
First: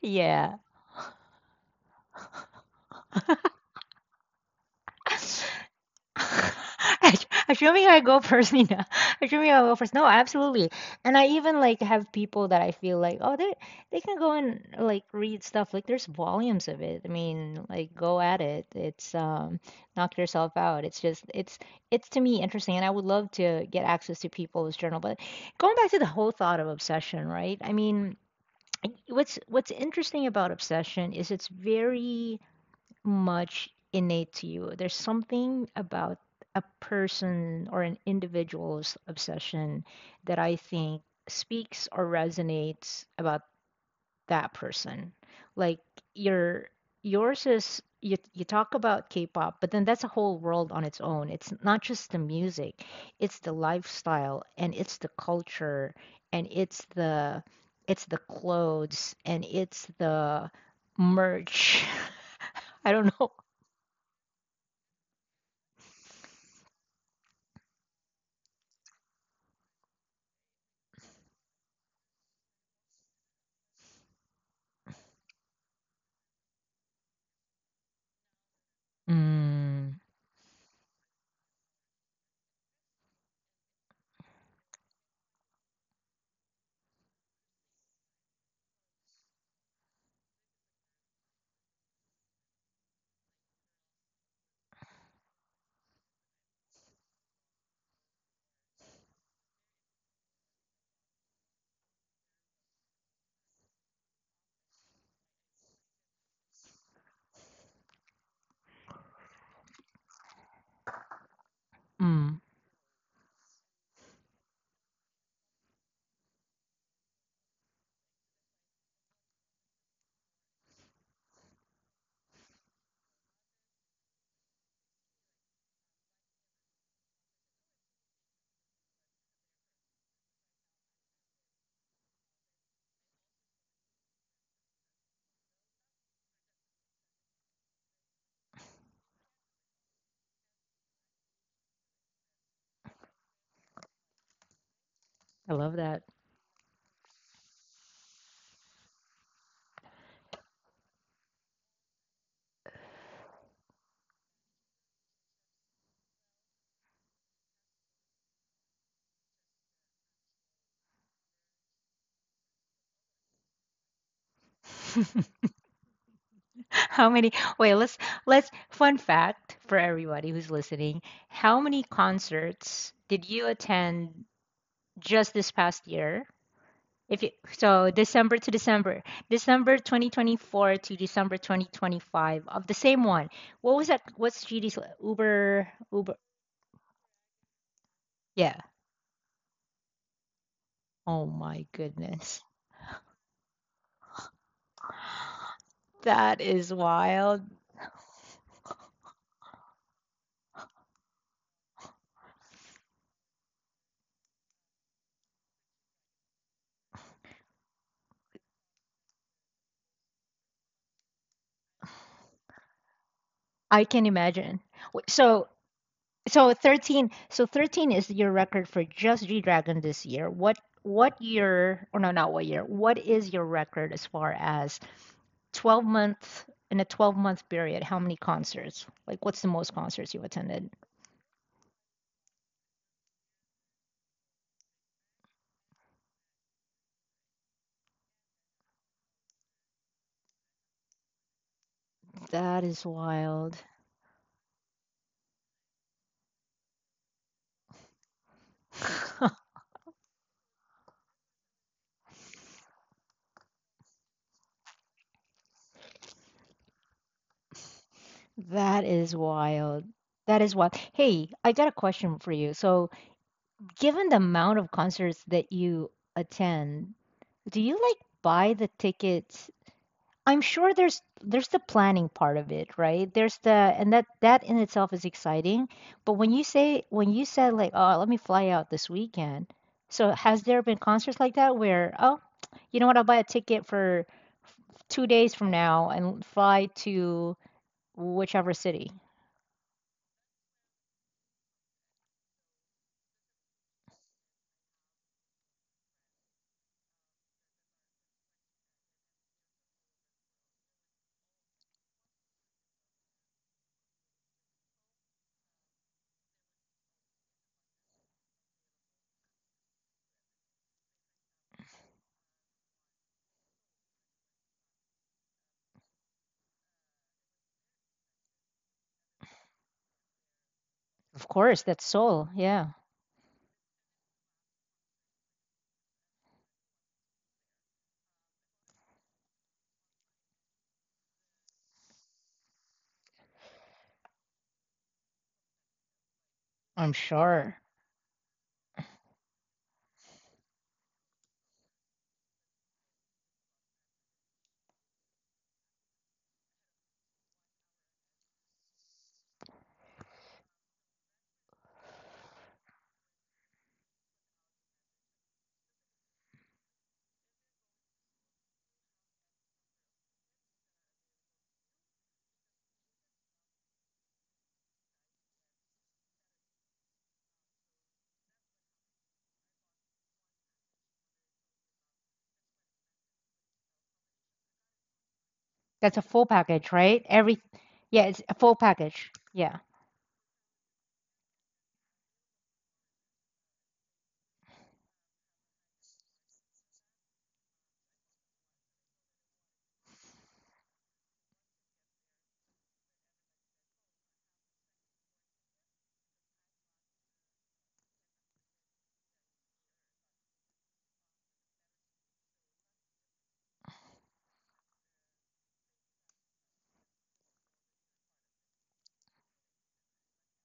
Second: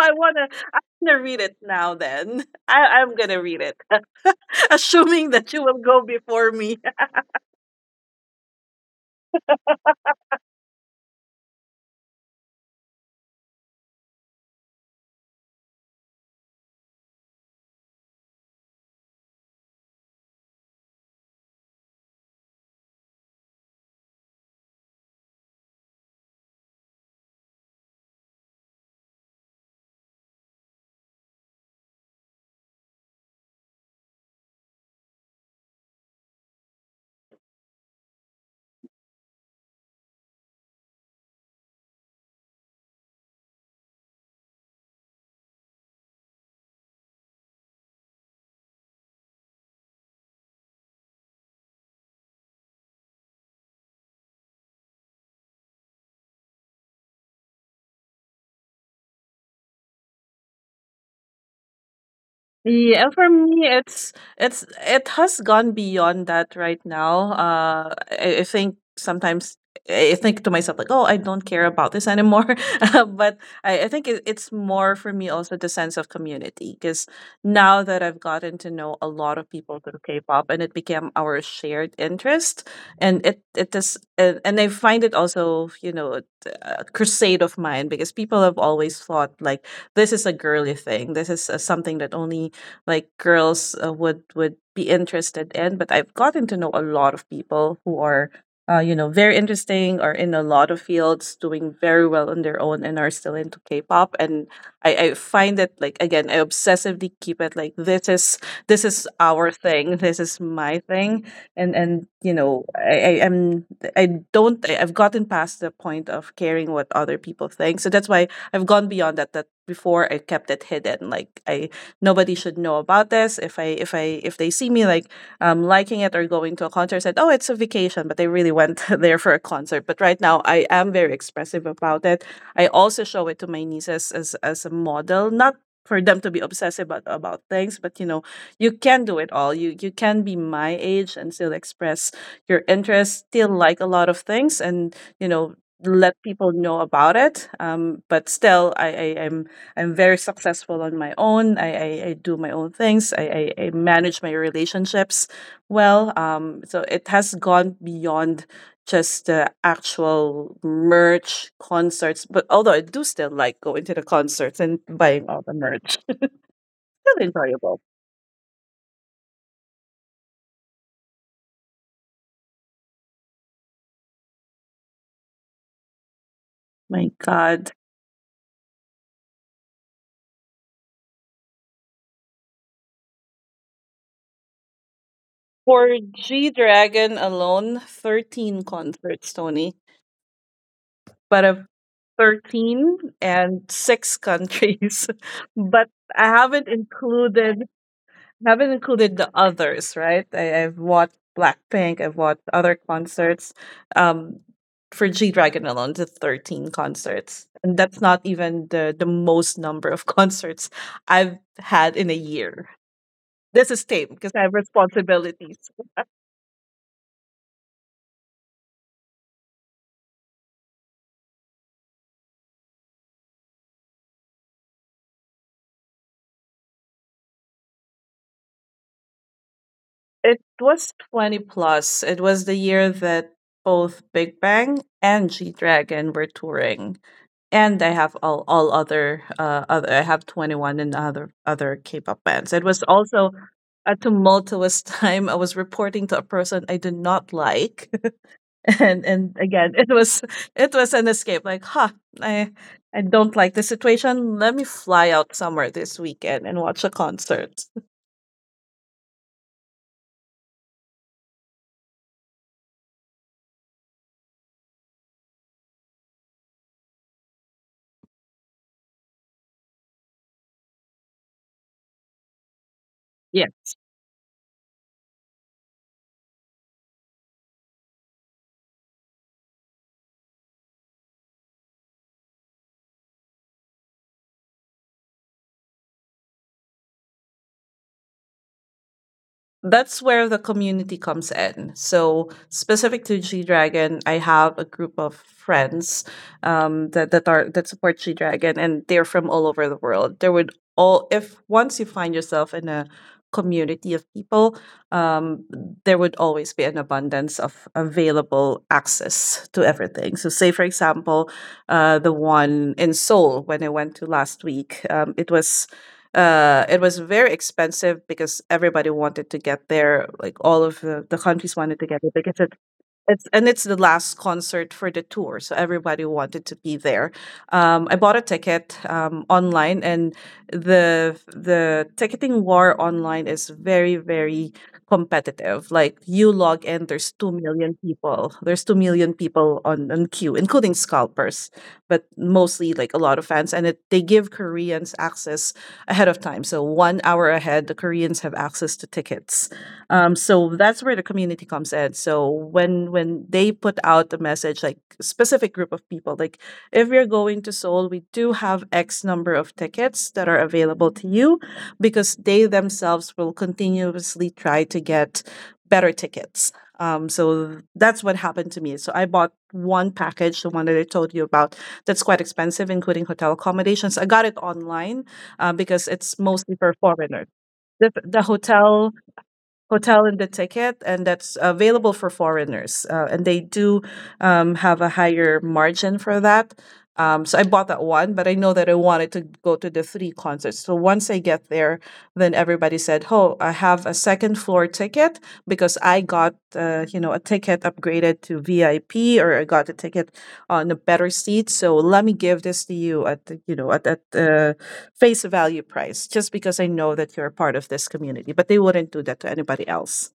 S2: wanna
S1: yeah.
S2: I'm gonna read it now then. I'm gonna read it. Assuming that you will go before me.
S1: Assuming I go first, Nina. Assuming I go first. No, absolutely. And I even like have people that I feel like, oh, they can go and like read stuff. Like, there's volumes of it. I mean, like, go at it. It's knock yourself out. It's just it's, to me, interesting, and I would love to get access to people's journal. But going back to the whole thought of obsession, right? I mean, what's interesting about obsession is it's very much innate to you. There's something about a person or an individual's obsession that, I think, speaks or resonates about that person. Like, your yours is, you talk about K-pop, but then that's a whole world on its own. It's not just the music, it's the lifestyle, and it's the culture, and it's the, it's the clothes, and it's the merch. I
S2: Yeah,
S1: don't
S2: and for
S1: know.
S2: me, it's it has gone beyond that right now. I think sometimes I think to myself like, oh, I don't care about this anymore. But I think it's more for me also the sense of community because now that I've gotten to know a lot of people
S1: Mm,
S2: through K-pop and it became our shared interest, and it is and I find it also, you know, a crusade of mine because people have always thought like this is a girly thing. This is something that only like girls would be interested in, but I've gotten to know a lot of people who are, you know, very interesting, are in a lot of fields, doing very well on their own, and are still into K-pop. And I find it like again I obsessively keep it like this is our thing, this is my thing. And you
S1: mm,
S2: know I don't I've gotten past the point of caring what other people think, so that's why I've gone beyond that. That before I kept it hidden like I nobody should know about this. If I if I if they see me like liking it or going to a concert, said, oh, it's a vacation, but they really went there for a concert. But right now, I am very expressive about it. I also show it to my nieces as a model, not for them to be obsessive about things, but you know you can do it all, you can be my age and still express your interests, still like a lot of things, and you
S1: I
S2: know
S1: love that.
S2: let people know about it. But still, I'm very successful on my own. I do my own things. I manage my relationships well. So it has gone beyond just the actual merch concerts, but although I do still like going to the concerts and buying all the merch, it's
S1: How
S2: still
S1: many? Wait,
S2: enjoyable.
S1: let's fun fact for everybody who's listening. How many concerts did you attend just this past year?
S2: My
S1: If you,
S2: God.
S1: so, December to December, December 2024 to December 2025 of the same one. What was that? What's GD's Uber
S2: For
S1: Uber?
S2: G Dragon alone,
S1: Yeah.
S2: 13 concerts, Tony.
S1: Oh
S2: But
S1: my
S2: of
S1: goodness.
S2: 13 and 6 countries. but I
S1: That is
S2: haven't
S1: wild.
S2: included Haven't included the others, right? I've watched Blackpink, I've watched other concerts. Um, for G Dragon alone, the 13 concerts. And that's not even the most number of concerts I've had in a year.
S1: I
S2: This is
S1: can
S2: tame because
S1: imagine.
S2: I have
S1: W- So
S2: responsibilities.
S1: So 13, so 13 is your record for just G-Dragon this year. What year, or no, not what year, what is your record as far as 12 month, in a 12-month period, how many concerts? Like, what's the most concerts you
S2: It
S1: attended?
S2: was 20 plus. It was the year that both Big Bang and G Dragon were touring. And I have all other I have 21 and other K-pop
S1: That
S2: bands. It
S1: is
S2: was also
S1: wild.
S2: a tumultuous time. I was reporting to a person I did not like. and and again it was an escape like huh, i I don't like the situation, let me fly out somewhere this weekend and watch a concert.
S1: That is wild. That is wild. Hey, I got a question for you. So, given the amount of concerts that you attend, do you like buy the tickets, I'm sure there's the planning part of it, right? There's the,
S2: Yeah,
S1: and that that in itself is exciting. But when you say, when you said like, "Oh, let me fly out this weekend." So has there been concerts like that where, "Oh, you know what? I'll buy a ticket for 2 days from now and fly to whichever city."
S2: that's where the community comes in. So specific to G Dragon, I have a group of friends that that are that support G Dragon, and they're from all over the world. There would all if once you find yourself in a community of people, um, there would always be an abundance of available access to everything. So, say for example, the one in Seoul when I went to last week, it was, it was very expensive because everybody wanted to get there. Like all of the
S1: Of course,
S2: countries
S1: that's
S2: wanted to get it
S1: Seoul.
S2: because
S1: Yeah.
S2: it's and it's the last concert for the tour, so everybody wanted to be there. I bought a ticket online, and the ticketing war online is very very competitive. Like you log
S1: I'm
S2: in, there's two
S1: sure.
S2: million people. There's 2 million people on queue, including scalpers, but mostly like a lot of fans, and it they give Koreans access ahead of time. So 1 hour ahead, the Koreans have access to tickets. So that's where the community comes in. So when they put out a message, like specific group of people, like if you're going to Seoul, we do have X number of tickets that are available to you, because they themselves will continuously try to get better tickets. So that's what happened to me. So I bought one package, the one that I told you about, that's quite expensive, including hotel accommodations. I got it online
S1: That's
S2: because
S1: a full
S2: it's mostly
S1: package,
S2: for
S1: right?
S2: foreigners.
S1: Every Yeah, it's
S2: The
S1: a full
S2: hotel
S1: package. Yeah.
S2: hotel in the ticket, and that's available for foreigners. And they do have a higher margin for that. So I bought that one, but I know that I wanted to go to the 3 concerts. So once I get there, then everybody said, "Oh, I have a second floor ticket because I got, a ticket upgraded to VIP, or I got a ticket on a better seat. So let me give this to you at the, you know at face value price, just because I know that you're a part of this community. But they wouldn't do that to anybody else."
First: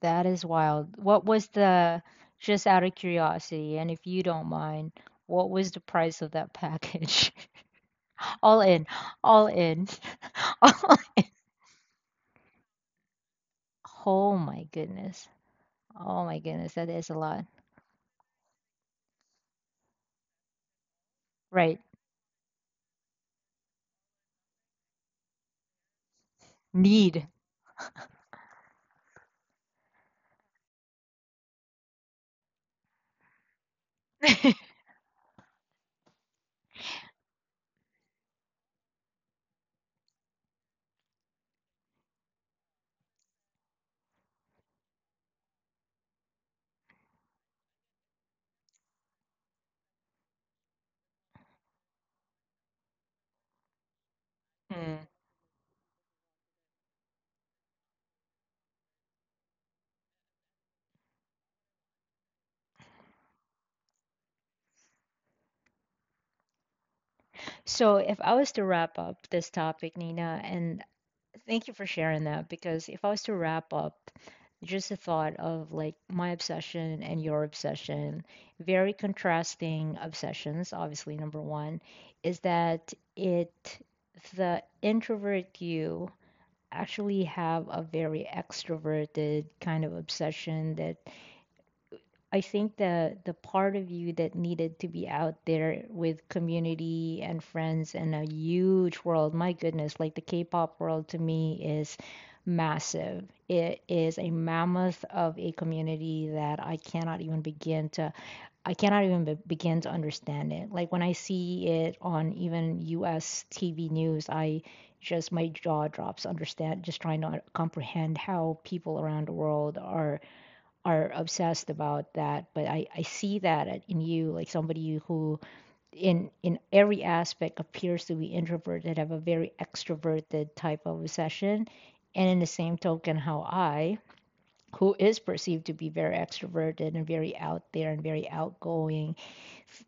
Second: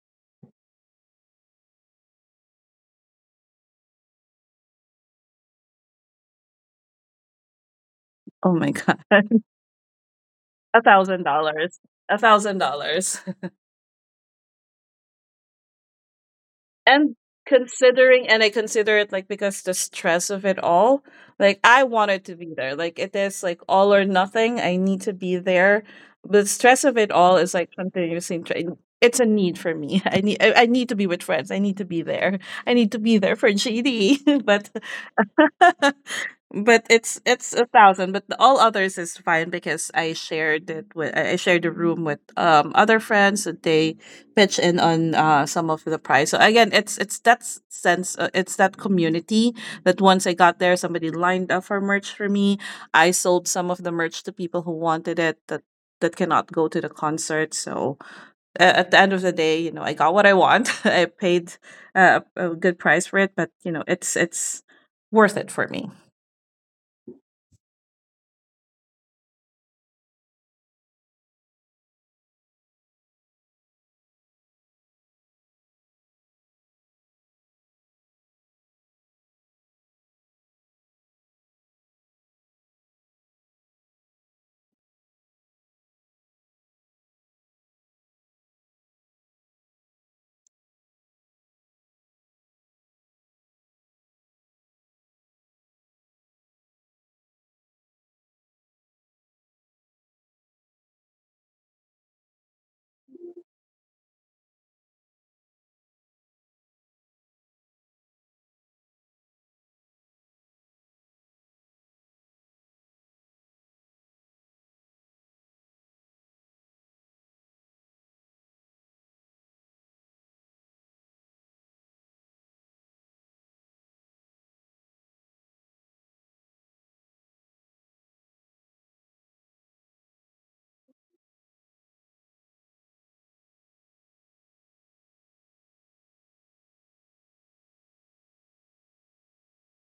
S1: That is wild. What was the, just out of curiosity, and if you don't mind, what was the price of that package?
S2: Oh
S1: All
S2: my
S1: in,
S2: god,
S1: all in.
S2: a
S1: all-
S2: thousand dollars, $1,000.
S1: Oh my goodness. Oh my goodness, that is
S2: and
S1: a lot.
S2: and I consider it like because the stress of it all, like I
S1: Right.
S2: wanted to be there. Like it is like all or nothing. I need to be there. The stress of it all
S1: Need.
S2: is like it's a need for me. I need, I need to be with friends. I need to be there. I need to be there for GD. But but it's a thousand, but all others is fine because I shared it with I shared the room with other friends that they pitch in on some of the prize. So again, it's that sense, it's that community that once I got there, somebody lined up for merch for me. I sold some of the merch to people who
S1: Hmm.
S2: wanted it that that cannot go to the concert. So at the end of the day, you know, I got what I want. I paid a good price for it, but you know, it's worth it for me.
S1: So, if I was to wrap up this topic, Nina, and thank you for sharing that. Because if I was to wrap up, just the thought of like my obsession and your obsession, very contrasting obsessions, obviously, number one, is that it, the introvert, you actually have a very extroverted kind of obsession. That I think the part of you that needed to be out there with community and friends and a huge world, my goodness, like the K-pop world to me is massive. It is a mammoth of a community that I cannot even begin to, I cannot even begin to understand it. Like when I see it on even US TV news, I just, my jaw drops, understand, just trying to comprehend how people around the world are obsessed about that. But I see that in you, like somebody who in every aspect appears to be introverted, have a very extroverted type of obsession. And in the same token, how I, who is perceived to be very extroverted and very out there and very outgoing,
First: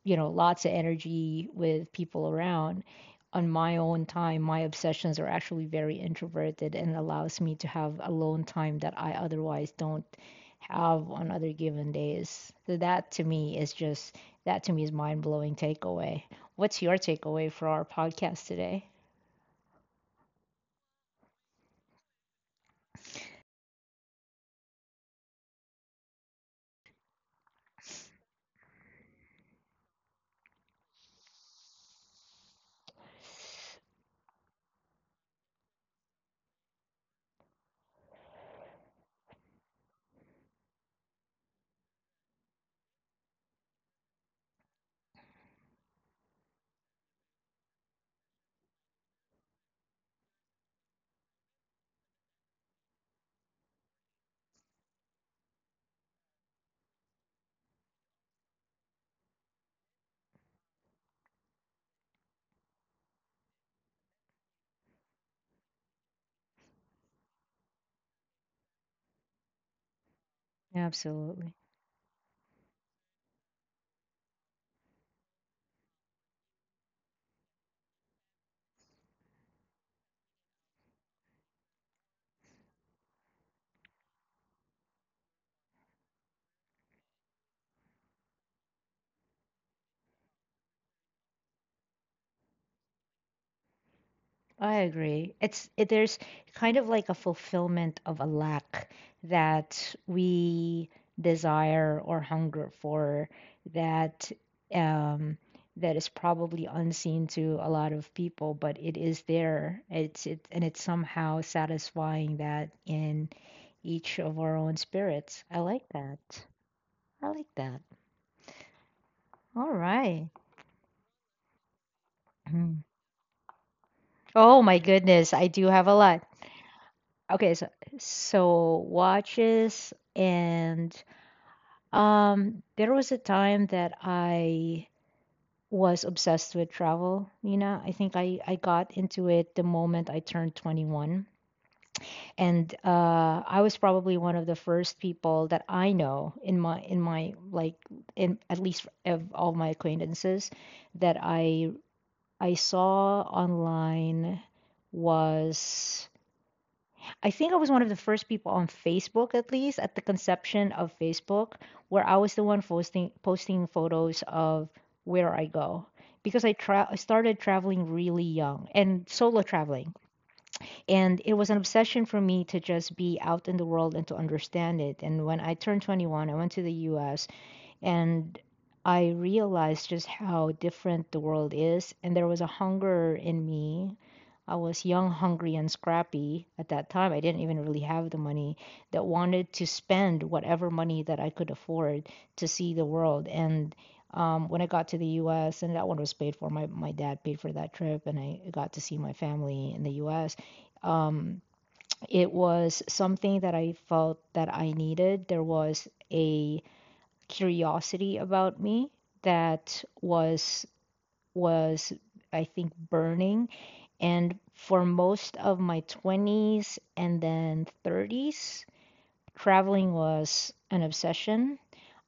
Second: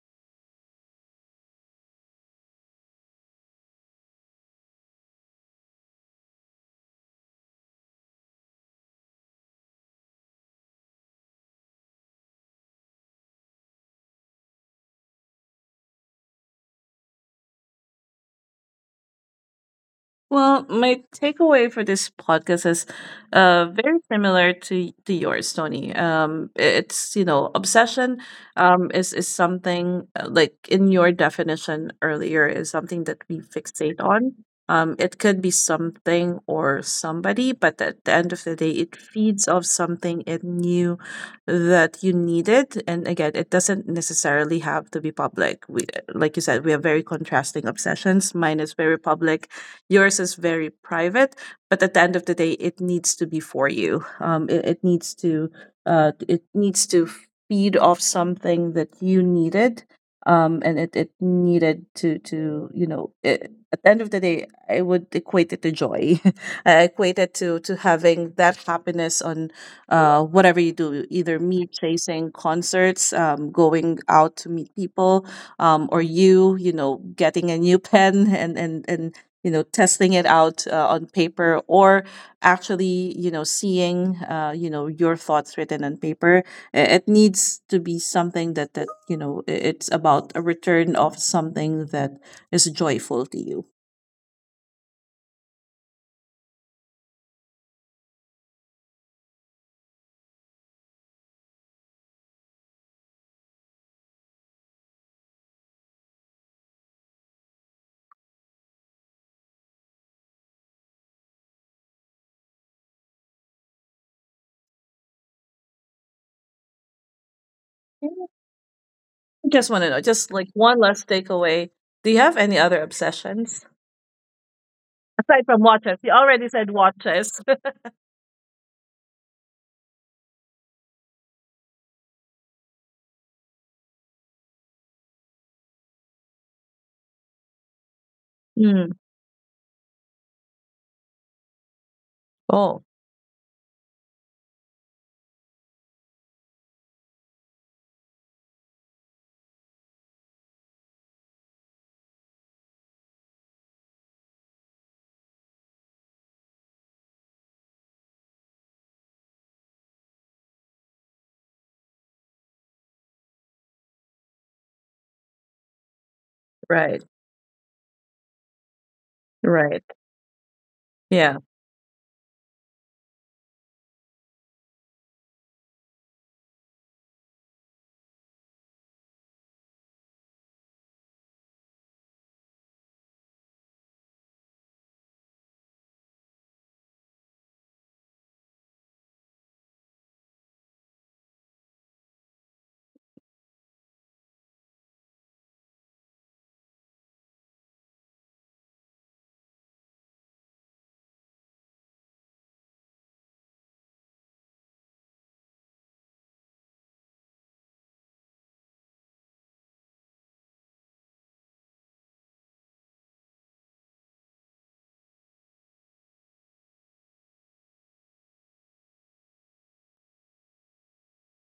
S1: lots of energy with people around. On my own time, my obsessions are actually very introverted and allows me to have alone time that I otherwise don't have on other given days. So that to me is just, that to me is mind blowing takeaway. What's your takeaway for our podcast today?
S2: Well, my takeaway for this podcast is very similar to yours, Tony. It's, you know, obsession, is something, like in your definition earlier, is something that we fixate on. It could be something or somebody, but at the end of the day, it feeds off something it knew that you needed. And again, it doesn't necessarily have to be public. We, like you said, we have very contrasting obsessions. Mine is very public. Yours is very private, but at the end of the day, it needs to be for you. It needs to, it needs to feed off something that you needed. It needed to you know it, at the end of the day, I would equate it to joy. I equate it to having that happiness on whatever you do, either me
S1: Absolutely.
S2: chasing concerts, going out to meet people, or you know, getting a new pen and you know testing it out, on paper, or actually you know seeing, you know, your thoughts written on paper. It needs to be something that that you know it's about a return of something that is joyful to you.
S1: I agree. It's it, there's kind of like a fulfillment of a lack that we desire or hunger for, that um that is probably unseen to a lot of people, but it is there. It's it and it's somehow satisfying that in each of our own spirits. I like that. I like that.
S2: Yeah,
S1: All
S2: just want to know,
S1: right.
S2: just like one last takeaway. Do you have any
S1: Mm.
S2: other obsessions
S1: Oh my goodness, I
S2: aside from
S1: do have a
S2: watches? You
S1: lot.
S2: already said watches.
S1: Okay, so so watches, and there was a time that I was obsessed with travel, Nina. I think I got
S2: Mm.
S1: into it the moment I turned 21. And
S2: Oh,
S1: I was probably one of the first people that I know in my, like in, at least of all my acquaintances, that I saw online, was, I think I was one of the first people on Facebook, at least at the conception of Facebook, where I was the one posting photos of where I go, because I
S2: right,
S1: started traveling really young, and solo
S2: right.
S1: traveling, and it
S2: Yeah.
S1: was an obsession for me to just be out in the world and to understand it. And when I turned 21, I went to the U.S., and I realized just how different the world is, and there was a hunger in me. I was young, hungry, and scrappy. At that time, I didn't even really have the money that wanted to spend whatever money that I could afford to see the world. And when I got to the U.S., and that one was paid for, my dad paid for that trip, and I got to see my family in the U.S. Um, it was something that I felt that I needed. There was a curiosity about me that was, I think, burning. And for most of my 20s and then 30s, traveling was an obsession.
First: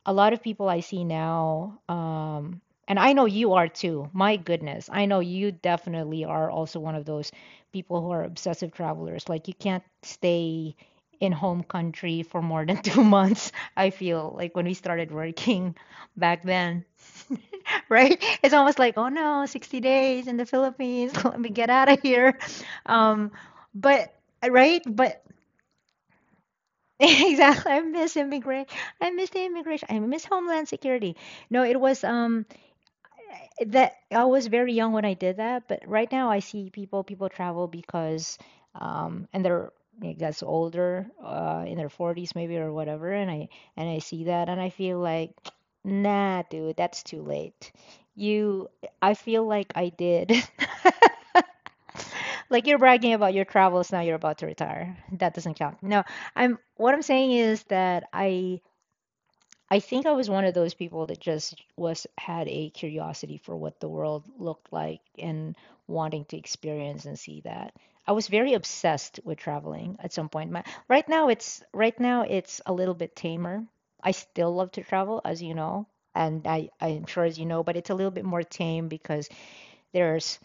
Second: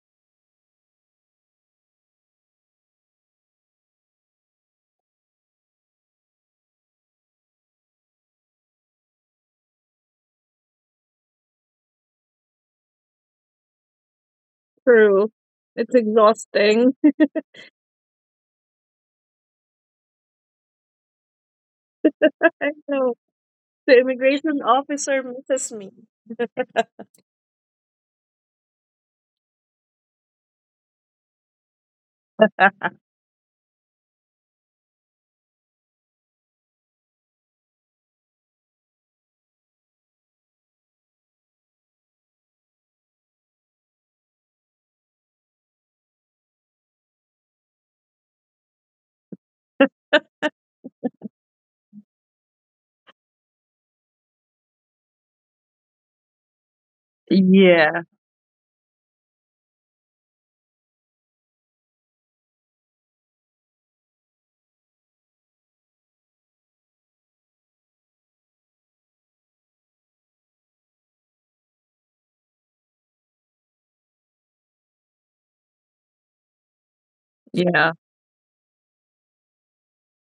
S1: A lot of people I see now, and I know you are too. My goodness, I know you definitely are also one of those people who are obsessive travelers. Like you can't stay in home country for more than 2 months. I feel like when we started
S2: True.
S1: working
S2: It's
S1: back then,
S2: exhausting.
S1: right? It's almost like, oh no, 60 days in the Philippines. Let me get out of here.
S2: I
S1: Um,
S2: know.
S1: but
S2: The
S1: right,
S2: immigration
S1: but
S2: officer misses me.
S1: exactly. I miss immigrant. I miss the immigration. I miss Homeland Security. No, it was that I was very young when I did that, but right now I see people travel because and they're, it gets older in their 40s maybe or whatever, and I see that, and I feel like nah, dude, that's too late. You I feel like I did. Like you're bragging about your travels now you're about to retire. That doesn't count. No, I'm what I'm saying is that
S2: Yeah.
S1: I think I was one of those people that just was had a curiosity for what the world looked like, and wanting to experience and see that. I was very obsessed with traveling at some point. Right now it's, a little bit tamer. I still love to travel, as you know, and I'm sure as you know, but it's a
S2: Yeah.
S1: little bit more tame because there's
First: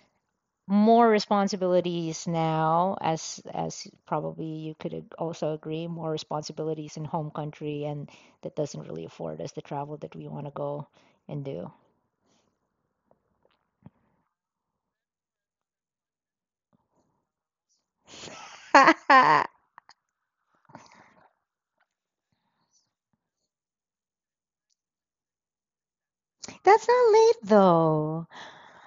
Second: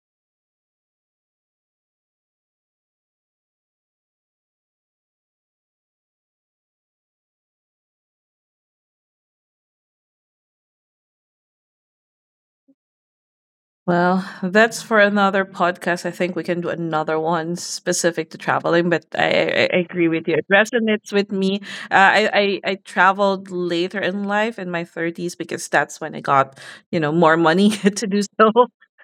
S1: more responsibilities now, as probably you could also agree. More responsibilities in home country, and that doesn't really afford us the travel that we want to go and do.
S2: Well, that's for another podcast. I think we can do another one specific to traveling, but
S1: That's
S2: I agree with you. It resonates with me. I traveled later in life in my 30s because that's when I got,
S1: not
S2: you know, more
S1: late
S2: money. To do
S1: though.
S2: so.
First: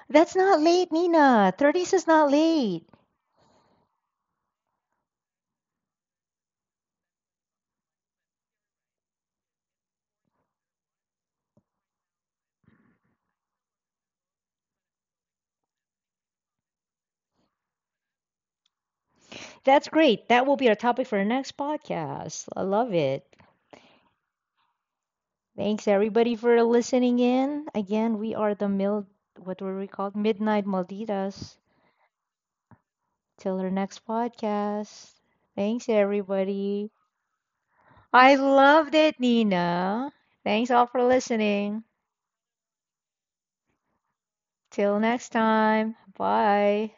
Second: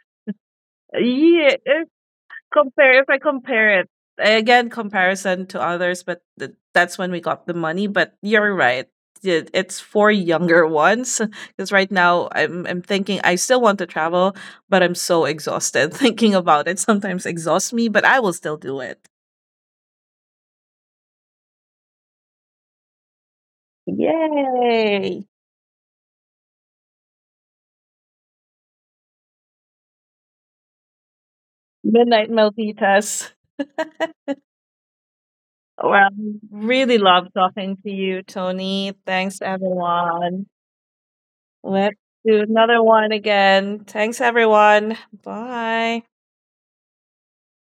S1: That's not late,
S2: Yeah,
S1: Nina. 30s is not late.
S2: compare if I compare it again, comparison to others, but that's when we got the money. But you're right. It- It's for younger ones. Because right now I'm thinking I still want to travel, but I'm so exhausted. Thinking about it sometimes exhausts me, but I will still do it.
S1: That's great. That will be our topic for our next podcast. I love it.
S2: Yay!
S1: Thanks everybody for listening in again. We are the mil what were we called? Midnight Malditas.
S2: Midnight Meltitas.
S1: Till our next podcast.
S2: Well,
S1: Thanks,
S2: really love
S1: everybody.
S2: talking to you,
S1: I
S2: Tony. Thanks,
S1: loved it,
S2: everyone.
S1: Nina. Thanks all for
S2: Let's do
S1: listening.
S2: another one again. Thanks, everyone.
S1: Till next
S2: Bye.
S1: time. Bye.